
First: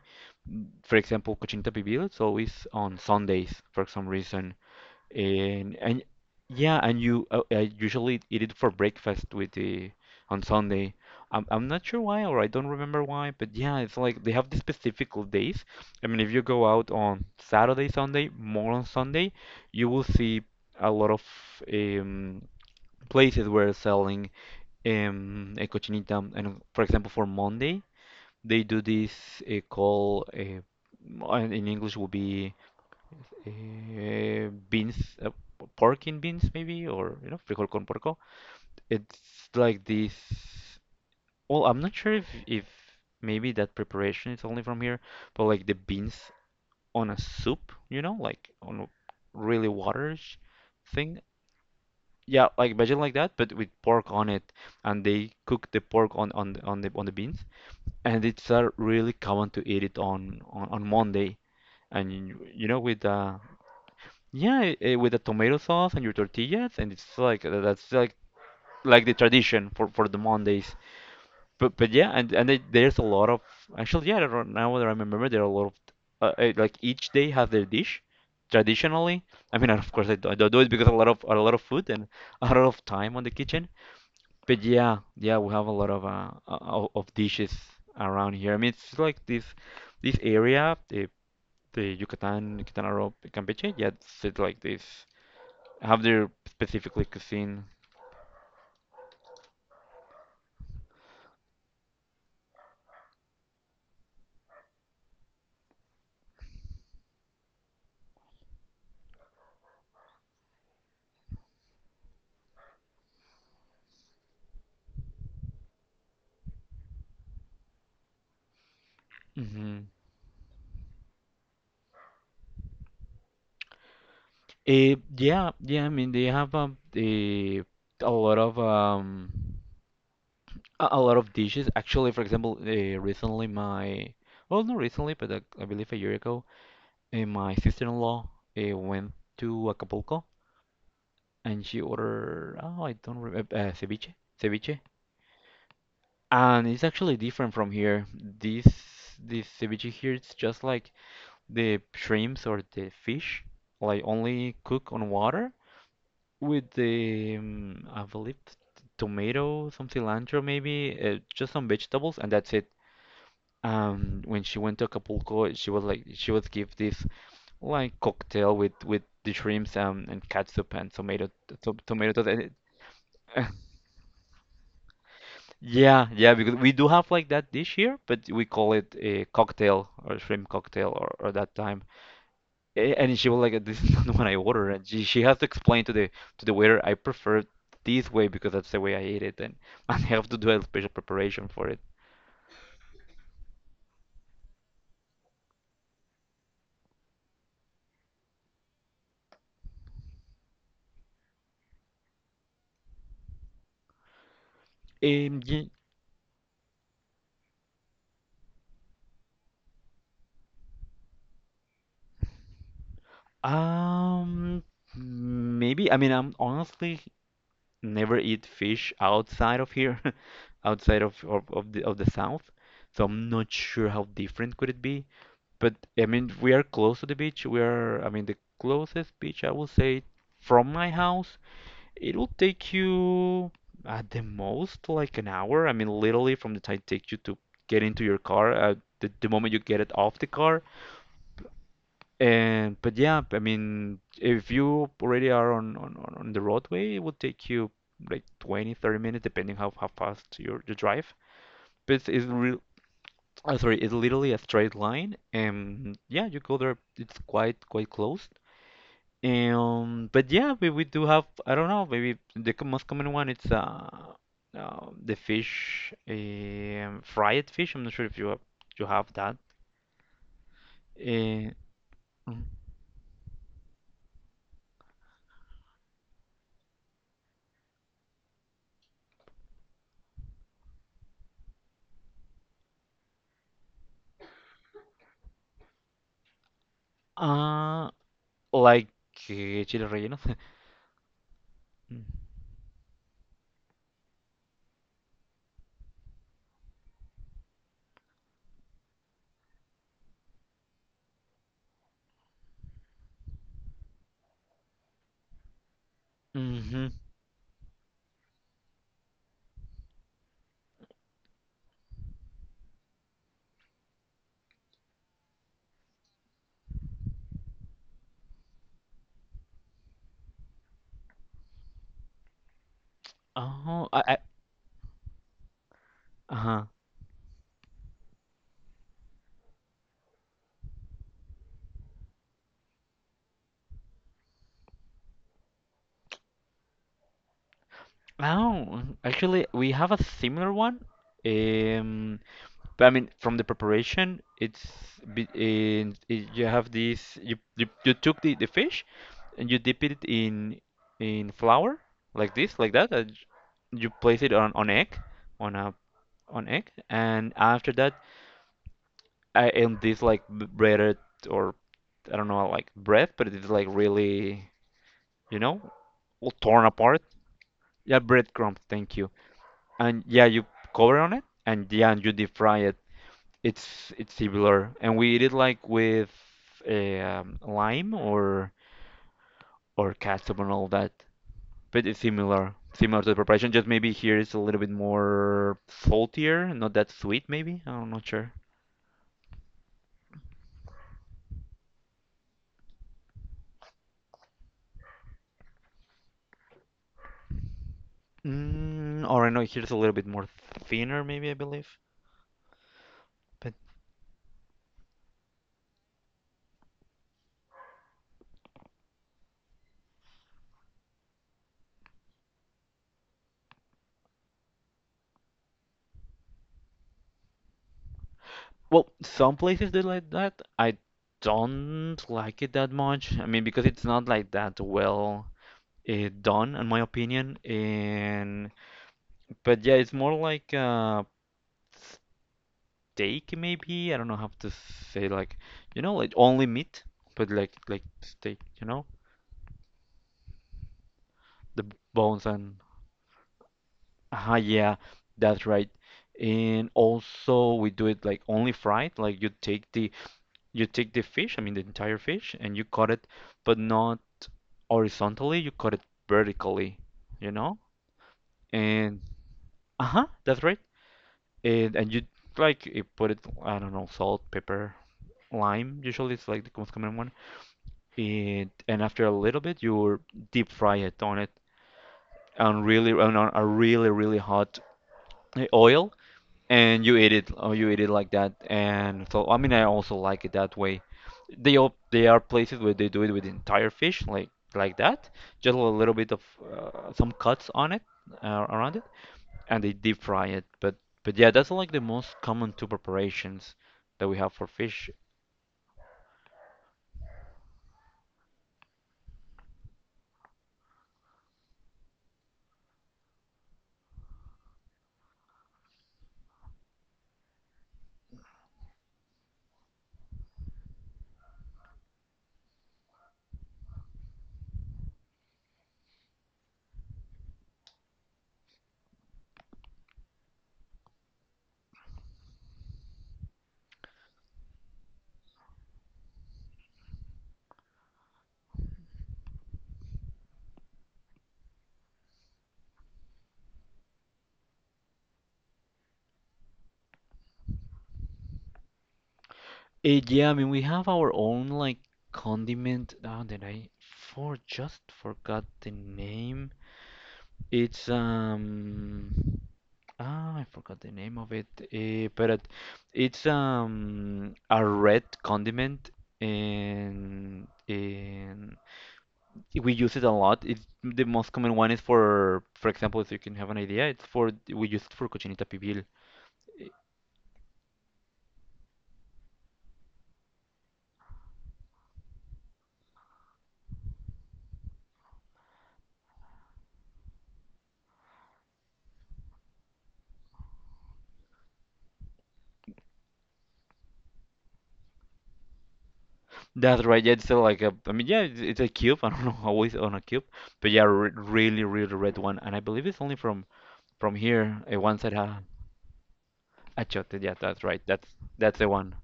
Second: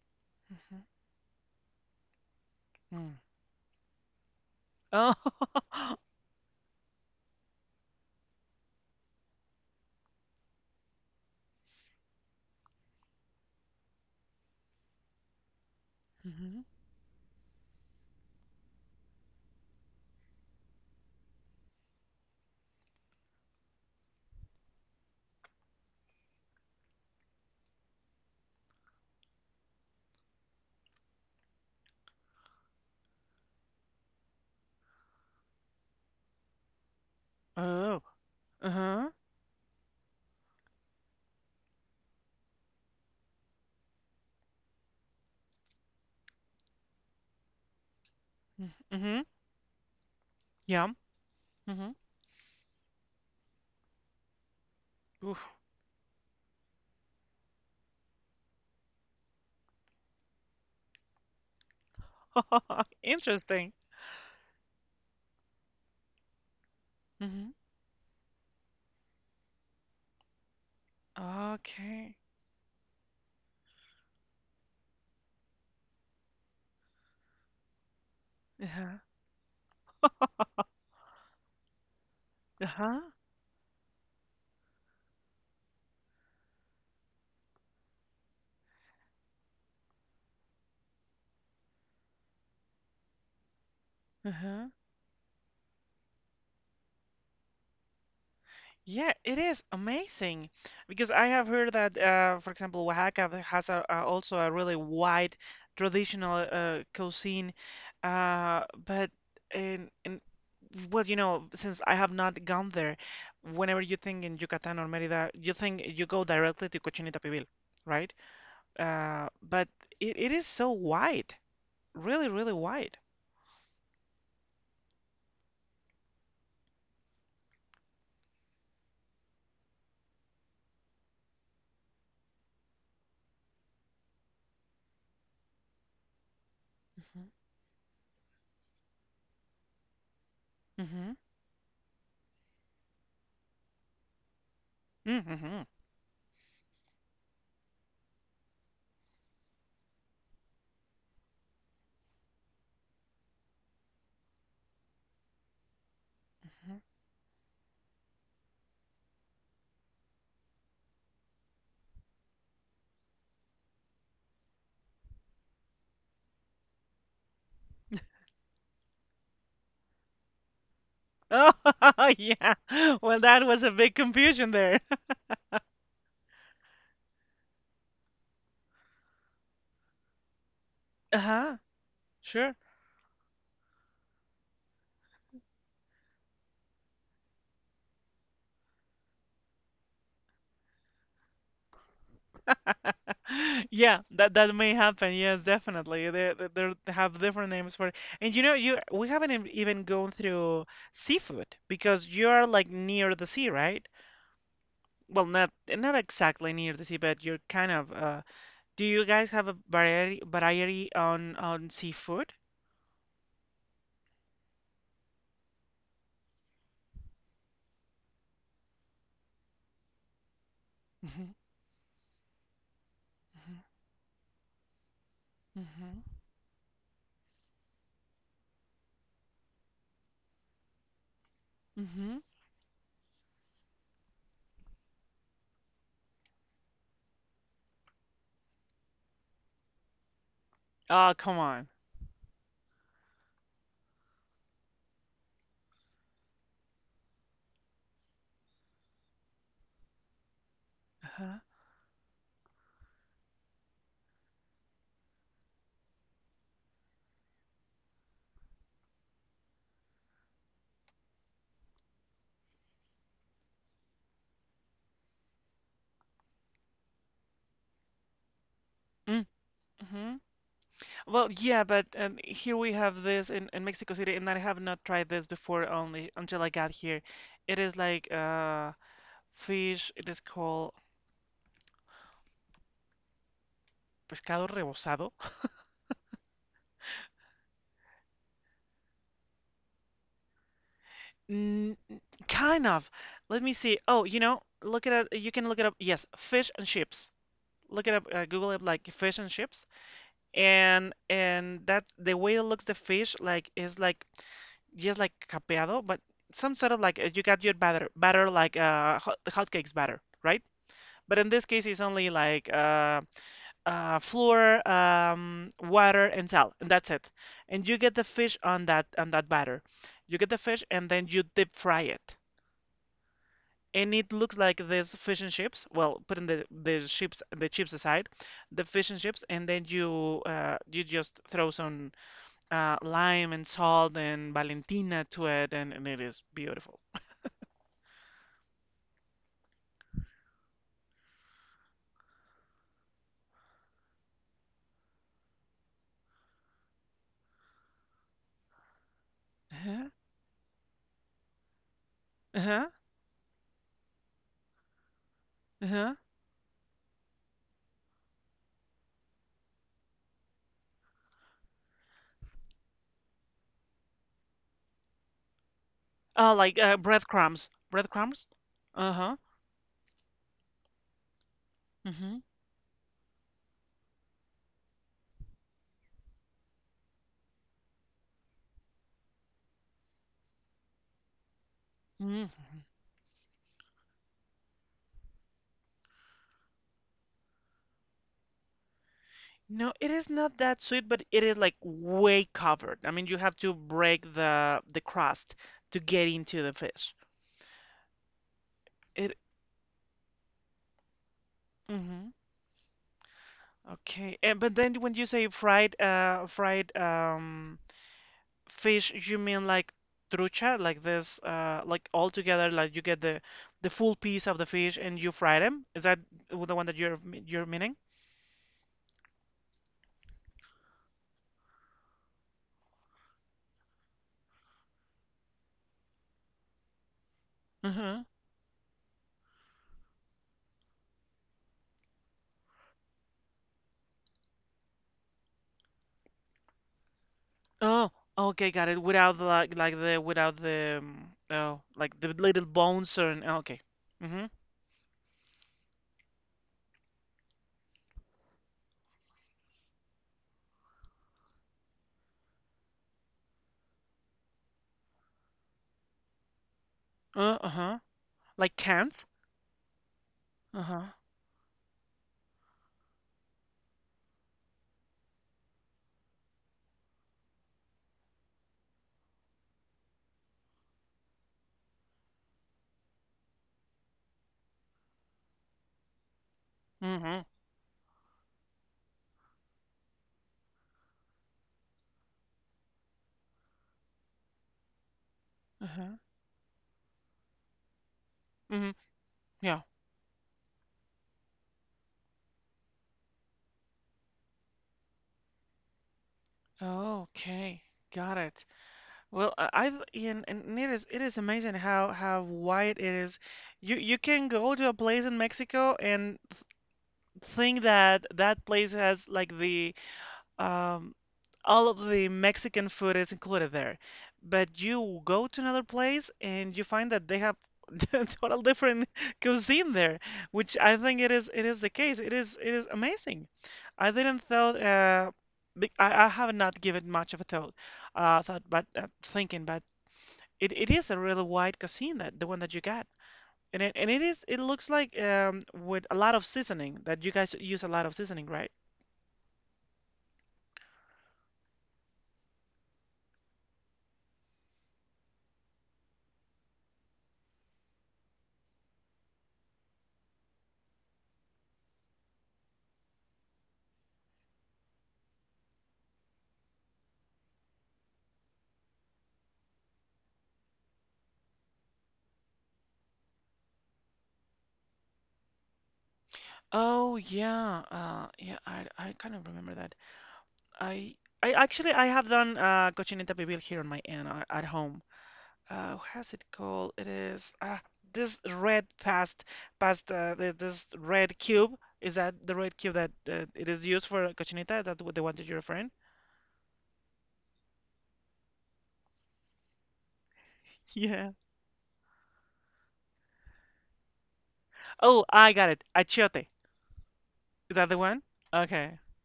S1: Mm-hmm.
S2: For example, Cochinita Pibil, it's always on
S1: Mm.
S2: Sundays for some reason.
S1: Oh.
S2: And and yeah, and you I usually eat it for breakfast with the on Sunday. I'm not sure why or I don't remember why, but yeah, it's like they have these specific days. I mean, if you
S1: Hmm.
S2: go out on Saturday, Sunday, more on Sunday, you will see a lot of um, places where selling a cochinita. And for example, for Monday, they do this call. In English, will be beans, pork in beans maybe, or you know, frijol con
S1: Oh.
S2: porco.
S1: Uh-huh.
S2: It's like this. Well, I'm not sure if maybe that preparation is only from here, but like the beans on a soup, you know, like on a
S1: Mm-hmm.
S2: really waters
S1: Yeah.
S2: thing.
S1: Mm-hmm.
S2: Yeah, like imagine like that, but with pork on it, and they
S1: Oof.
S2: cook the pork on on the beans, and it's really common to eat it on Monday, and you know with uh.
S1: Interesting.
S2: Yeah, with the tomato sauce and your tortillas, and it's like that's like the tradition for the Mondays. But yeah,
S1: Okay.
S2: and they, there's a lot of actually, yeah. Now that I remember, there are a lot of like each day have their dish
S1: Uh-huh.
S2: traditionally. I mean, of course, I don't do it because a lot of food and a lot of
S1: Uh-huh.
S2: time on the kitchen. But yeah, yeah, we have a lot of of dishes around here. I mean, it's like this area, the Yucatan, Quintana Roo, Campeche. Yeah, it's like
S1: Uh-huh.
S2: this have their specifically cuisine.
S1: Yeah, it is amazing because I have heard that, for example, Oaxaca has also a really wide traditional, cuisine, but in, well, you know, since I have not gone there, whenever you think in Yucatan or Mérida, you think you go directly to Cochinita Pibil, right? But
S2: Hmm.
S1: it is so wide, really, really wide.
S2: Yeah, yeah. I mean, they have a lot of um a lot of dishes. Actually, for example, recently my, well, not recently, but I believe a year ago,
S1: Mm-hmm.
S2: my sister-in-law went to Acapulco, and she ordered, oh, I don't remember, ceviche,
S1: Mm-hmm.
S2: and it's actually different from here. This ceviche here, it's just like the shrimps or the fish, like only cook on water with
S1: Mm-hmm.
S2: the, I believe, tomato, some cilantro maybe, just some vegetables, and that's it. When she went to Acapulco, she was like, she was give this like cocktail with the shrimps and catsup and tomato,
S1: Oh,
S2: to tomato sauce. And it,
S1: yeah. Well, that was a big confusion there.
S2: yeah, yeah, because we do have like that dish here, but we call it a cocktail or shrimp cocktail or that
S1: Uh-huh.
S2: time.
S1: Sure.
S2: And she was like, "This is not what I ordered." And she has to explain to the waiter, "I prefer this way because that's the way I eat it, and and I have to do a special preparation for it."
S1: Yeah, that may happen. Yes, definitely. They have different names for it. And you know, you we haven't even gone through seafood because you're like near the sea, right? Well,
S2: Um,
S1: not
S2: ye-
S1: not exactly near the sea, but you're kind of, do you guys have a variety on seafood?
S2: um, Maybe. I mean, I'm honestly never eat fish outside of here, outside
S1: Mhm.
S2: of the south. So I'm not
S1: Mhm.
S2: sure how different could it be. But
S1: Mhm.
S2: I mean, we are close to the beach. We are, I mean, the closest beach I will say from my house,
S1: Mhm.
S2: it'll take you at the most like an hour. I mean, literally from the time it takes you to get into your car, the moment you get it off the car.
S1: Oh, come on.
S2: And but yeah, I mean, if you already are on the roadway, it will take you like 20 30 minutes, depending how fast your you drive.
S1: Uh-huh.
S2: But it's real. Oh, sorry, it's literally a straight line, and yeah, you go there. It's quite quite close. But yeah, we do have, I don't know, maybe most common one it's the fish, fried fish. I'm not sure if you have you have that.
S1: Mm. Well,
S2: Uh,
S1: yeah, but
S2: mm.
S1: here we have this in Mexico City, and I have not tried this before only until I got here. It is like, fish, it is called pescado rebozado.
S2: uh like chile relleno.
S1: Mm,
S2: Mm.
S1: kind of. Let me see. Oh, you know, look it up. You can look it up. Yes, fish and chips. Look it up. Google it like fish and chips, and that's the way it looks. The fish like is like just like capeado, but some sort of
S2: Mm-hmm.
S1: like, you got your batter, like, hotcakes batter, right? But in this case, it's only like, flour, water, and salt, and that's it. And you get the fish on that, on that batter. You get the fish, and then you deep fry it.
S2: Oh,
S1: And it
S2: I
S1: looks like this fish and chips. Well, putting
S2: uh-huh.
S1: the chips aside, the fish and chips, and then you, you just throw some, lime and salt and Valentina to it, and it is beautiful.
S2: Oh, actually, we have a similar one. Um, but I mean, from the preparation, it's and it, you have this. You took the fish, and you dip
S1: Uh-huh,
S2: it in flour, like this,
S1: uh-huh,
S2: like that. And you place it on egg, on a
S1: uh-huh.
S2: on egg, and after that, I and this like breaded or I don't know like bread, but it's like really, you know, all
S1: Oh, like,
S2: torn apart. Yeah,
S1: breadcrumbs.
S2: breadcrumbs. Thank you.
S1: Uh-huh.
S2: And yeah, you cover on it, and yeah, and you
S1: Mhm.
S2: deep fry it. It's similar, and we eat it like with lime or ketchup and all that. But it's
S1: Mm.
S2: similar, similar to the preparation. Just maybe here it's a little bit more saltier, not that sweet, maybe. I'm not sure.
S1: No, it is not that sweet, but it is like way covered. I mean, you have to break the crust to get into the fish.
S2: Mm,
S1: It.
S2: or I know here's a little bit more thinner, maybe I believe.
S1: Hmm.
S2: But
S1: Okay. And, but then when you say fried, fish, you mean like trucha, like this, like all together, like you get the full piece of the fish and you fry them. Is that the one that you're meaning?
S2: well, some places do like that. I don't like it that much. I mean, because it's not like that well done, in my opinion. And but yeah, it's more like steak, maybe. I don't know how to say like you know, like only meat, but like
S1: Oh,
S2: steak,
S1: okay,
S2: you
S1: got it.
S2: know.
S1: Without the, like the, without the,
S2: The
S1: like the
S2: bones
S1: little
S2: and
S1: bones, and okay. Mhm.
S2: ah yeah, that's right. And also we do it like only fried, like you take the fish, I mean the entire fish, and you cut it, but not horizontally, you cut it vertically, you know?
S1: Uh-huh. Like
S2: And
S1: cans?
S2: uh-huh, that's right.
S1: Uh-huh.
S2: And you like you put it, I don't know, salt, pepper, lime. Usually it's like the most common one. And after a little bit, you deep fry it on it on really on a really really hot oil, and you eat
S1: Mhm.
S2: it, or you eat it like that. And so I mean I also like it that way. They all they are places where they do it with entire fish like that, just a little
S1: Uh-huh.
S2: bit of some cuts on it
S1: Mhm.
S2: around it,
S1: Yeah.
S2: and they deep fry it. But yeah, that's like the most common two preparations that we have for fish.
S1: Okay. Got it. Well, I've, and it is, it is amazing how wide it is. You can go to a place in Mexico and th think that that place has like the, um, all of the Mexican food is included there. But you go to another place and you find that they have a total different cuisine there, which I think it is, it is the case. It is, it is amazing. I didn't thought, I have not given much of a thought thought but thinking, but it is a really wide cuisine that the one that you got. And and it is, it looks like, um, with a lot of seasoning, that you guys use a lot of seasoning, right?
S2: Yeah, I mean we have our own like condiment. Oh, did I for just forgot the name. It's um. Ah, I forgot the name of it. But it's a red condiment, and we use it a lot. It's the most common one is for example, so you can have an idea, it's for we use it for cochinita pibil. Eh,
S1: Oh yeah, yeah. I kind of remember that. I I actually I have done, cochinita pibil here on my end, at home. How's it called? It is, this red past, this red cube. Is that the red cube that, it is used for cochinita? That's what the one that you're referring?
S2: That's right. Yeah, it's like a, I mean, yeah, it's a cube. I don't know how it's on a cube, but yeah, re
S1: Yeah.
S2: really, really red one. And I believe it's only from here. One
S1: Oh,
S2: side,
S1: I got it. Achiote.
S2: Achote. Yeah,
S1: Is
S2: that's
S1: that the
S2: right.
S1: one?
S2: That's the
S1: Okay.
S2: one.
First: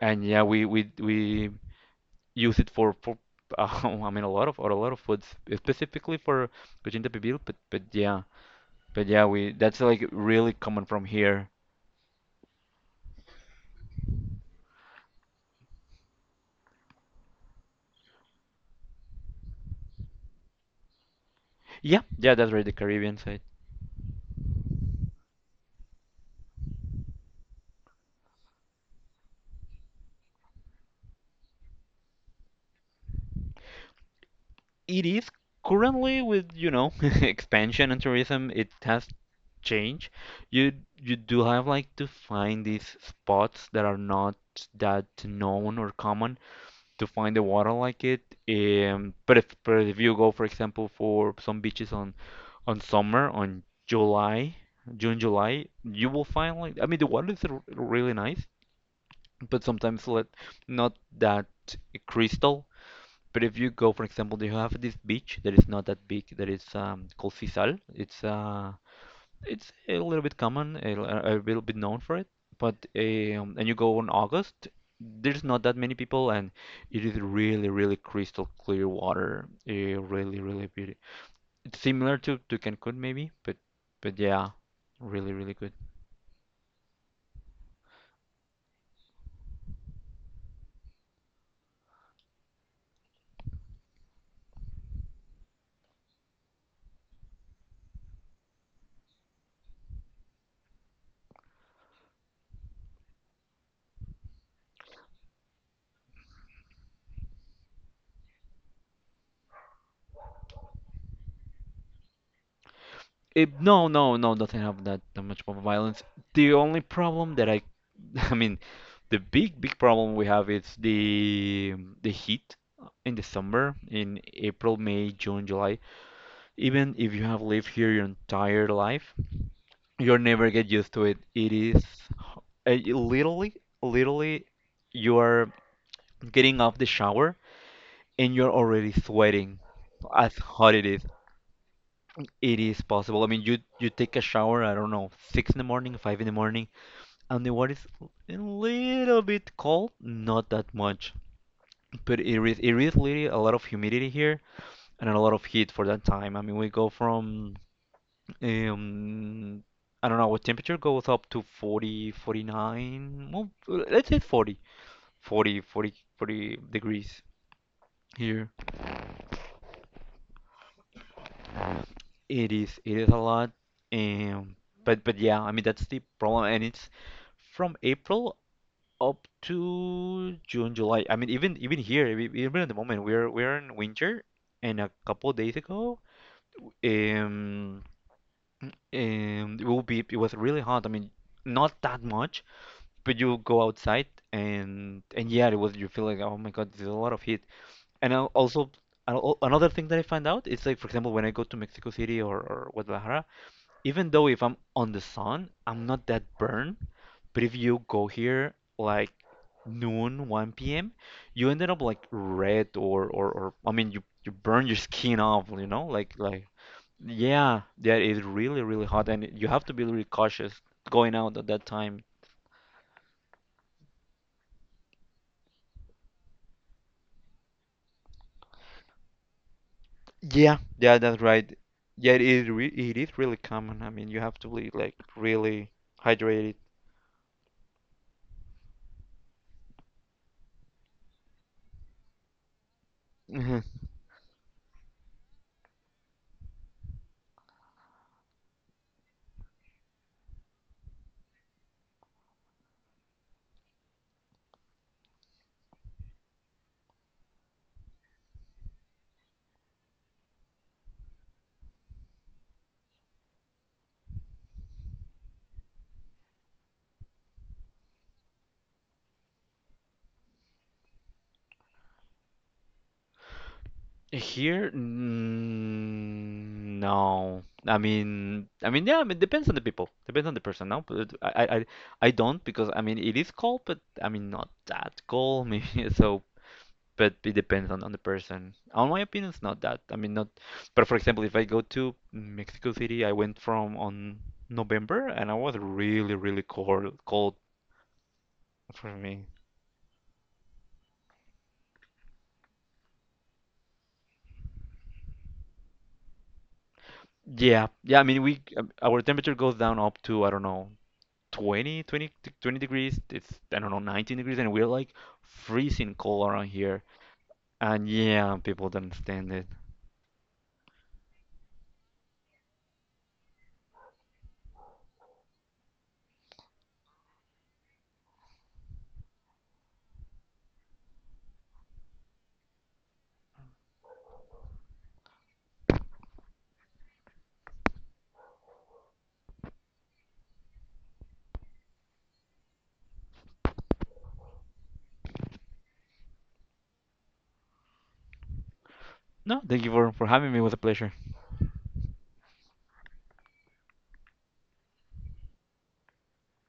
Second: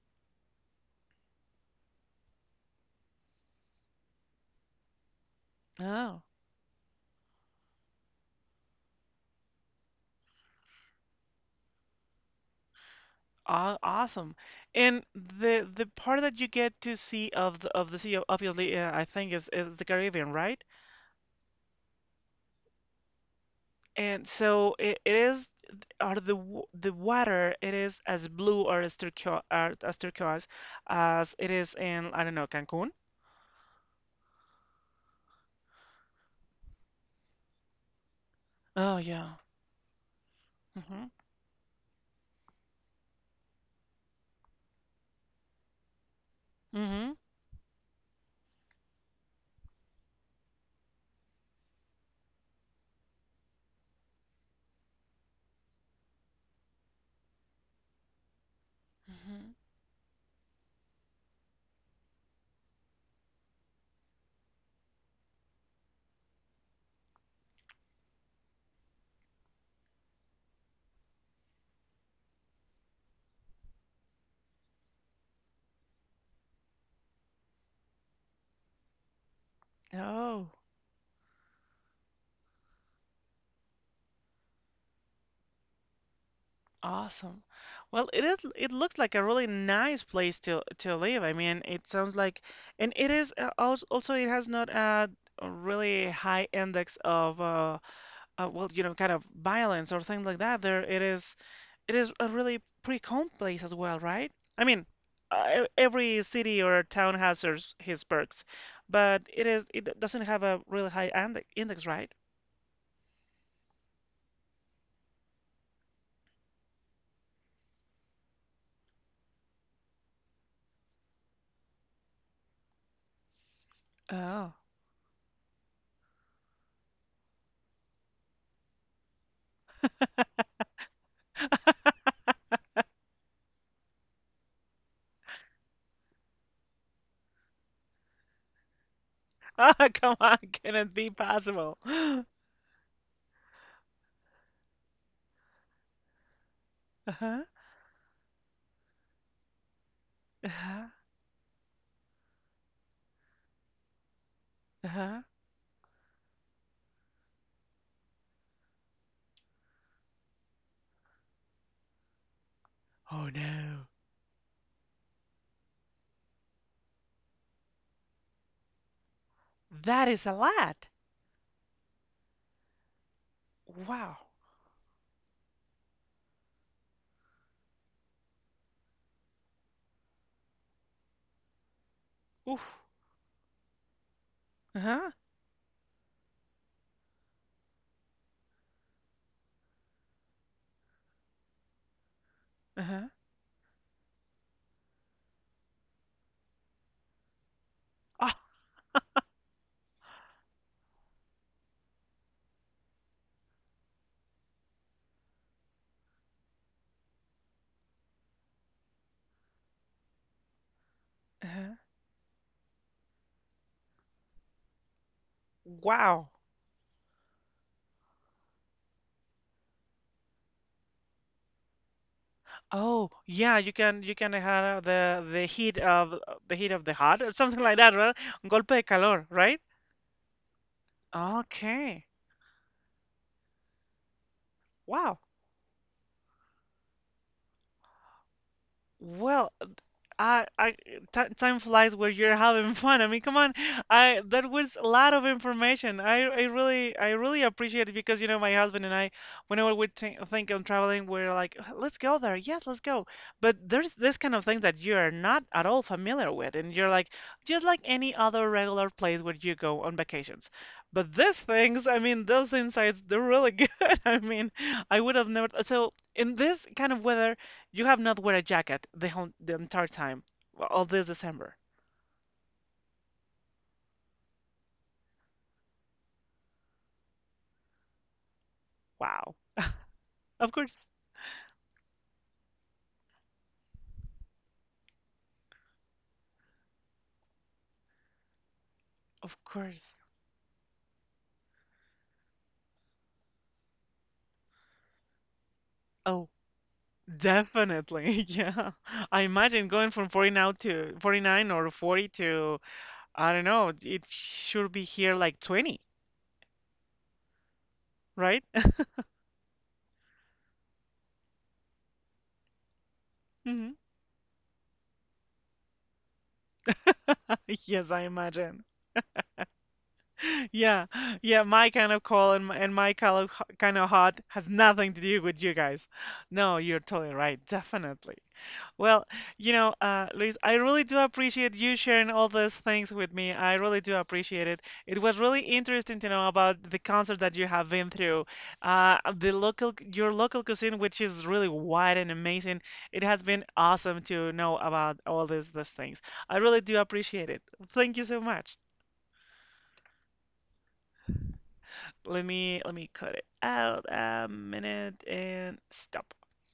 S2: And yeah, we use it for I mean a lot of foods, specifically
S1: Oh,
S2: for cochinita pibil, but yeah we that's like really common from here.
S1: awesome. And the part that you get to see of the sea, obviously, I think is the Caribbean, right?
S2: Yeah, yeah, that's right, the Caribbean side.
S1: And so it is, or the water, it is as blue or as turquoise, as it is in, I don't know, Cancun.
S2: It is currently, with expansion and tourism, it
S1: Oh
S2: has
S1: yeah.
S2: changed. you
S1: Hmm.
S2: you do have like to find these spots that are not that known or common to
S1: Hmm.
S2: find the water like it. But if you go, for example, for some beaches on summer, on July, June, July, you will find, like, I mean the water is r really nice,
S1: Hmm.
S2: but sometimes, let not that crystal. But if you go, for example, you have this beach that is not that big, that is, called Sisal. It's, it's a little bit common, a little bit known for it. But and you go in August, there's not that many people, and it is really, really crystal clear water. Really,
S1: Oh,
S2: really beauty. It's similar to Cancun maybe, but but yeah, really, really good.
S1: awesome. Well, it is, it looks like a really nice place to live. I mean, it sounds like, and it is, also it has not a really high index of, well, you know, kind of violence or things like that. There, it is, it is a really pretty calm place as well, right? I mean, e- every city or town has his perks, but it is, it doesn't have a really high index, right?
S2: No, no, no, doesn't have that, much of violence. The only problem that I, I mean, the big big problem we have is the heat in the summer, in
S1: Oh,
S2: April, May, June, July. Even if you have lived here your entire life, you'll never get used to it. It is, you literally you are getting off the shower and you're already sweating,
S1: come
S2: as
S1: on, can
S2: hot it
S1: it
S2: is.
S1: be possible?
S2: It is possible. I mean, you take a shower, I don't know, 6 in the morning, 5 in the morning,
S1: Uh-huh,
S2: and the water is a little bit cold, not that
S1: uh-huh,
S2: much, but it is really a lot of humidity here and a
S1: uh-huh.
S2: lot of heat for that time. I mean, we go from, um I don't know, our temperature goes up to forty
S1: Oh
S2: forty-nine, well,
S1: no,
S2: let's say 40, 40, 40, 40 degrees here.
S1: that is a lot.
S2: It is a lot,
S1: Wow.
S2: um, but I mean, that's the problem, and it's from April up to June, July. I mean, even here, even at the
S1: Oof.
S2: moment, we're in winter, and a
S1: Uh-huh,
S2: couple days ago, um, it will be it was really hot. I mean, not that much,
S1: uh-huh.
S2: but you go outside, and yeah, it was, you feel like, oh my God, there's a lot of heat. And I'll
S1: Ah,
S2: also, another thing that I find out is, like, for example, when I go to Mexico City, or Guadalajara, even though if I'm on the sun, I'm not that burned. But if you go here, like, noon, 1 p.m., you ended
S1: uh-huh.
S2: up like red, or I mean, you burn your skin off, you know?
S1: Wow.
S2: Yeah, yeah, it's really really hot, and you have to be really cautious going out at that time.
S1: Oh, yeah, you can, you can have the heat of the heart or something like that, right? Golpe de calor, right?
S2: Yeah, yeah, that's right.
S1: Okay.
S2: Yeah, it is re it is really common. I mean, you have to be like
S1: Wow.
S2: really hydrated.
S1: Well, I, t time flies where you're having fun. I mean, come on, I that was a lot of information. I really appreciate it because you know my husband and I, whenever we think on traveling, we're like, let's go there, yes, let's go. But there's this kind of things that you're not at all familiar with, and you're like, just like any other regular place where you go on vacations. But these things, I mean, those insights, they're really good. I mean, I would have never. So in this kind of weather. You have not wear a jacket the entire time, well, all this December.
S2: Here, no. I mean, yeah. I mean,
S1: Wow.
S2: depends on the people. Depends on the
S1: Of
S2: person.
S1: course,
S2: No, but I don't, because I mean, it is cold, but I mean, not that cold. Maybe so. But it depends on, the person. On my opinion,
S1: of
S2: it's not that.
S1: course.
S2: I mean, not. But for example, if I go to Mexico City, I went from on November, and I was really,
S1: Oh,
S2: really cold, cold
S1: definitely. Yeah.
S2: for
S1: I
S2: me.
S1: imagine going from 49 to 49 or 40 to I don't know, it should be here like 20,
S2: Yeah, yeah. I mean, we,
S1: right?
S2: our temperature goes down up to, I don't know, 20, 20, 20 degrees. It's, I don't know, 19 degrees, and we're like freezing cold around here. And
S1: Yes, I
S2: yeah,
S1: imagine.
S2: people don't understand it.
S1: Yeah, yeah, my kind of cold and my kind of kind of hot has nothing to do with you guys. No, you're totally right, definitely. Well, you know, Luis, I really do appreciate you sharing all those things with me. I really do appreciate it. It was really interesting to know about the concert that you have been through, the local, your local cuisine, which is really wide and amazing. It has been awesome to know about all these things. I really do appreciate it. Thank you so much.
S2: No, thank you for having me. It was a pleasure.
S1: Let me cut it out a minute and stop.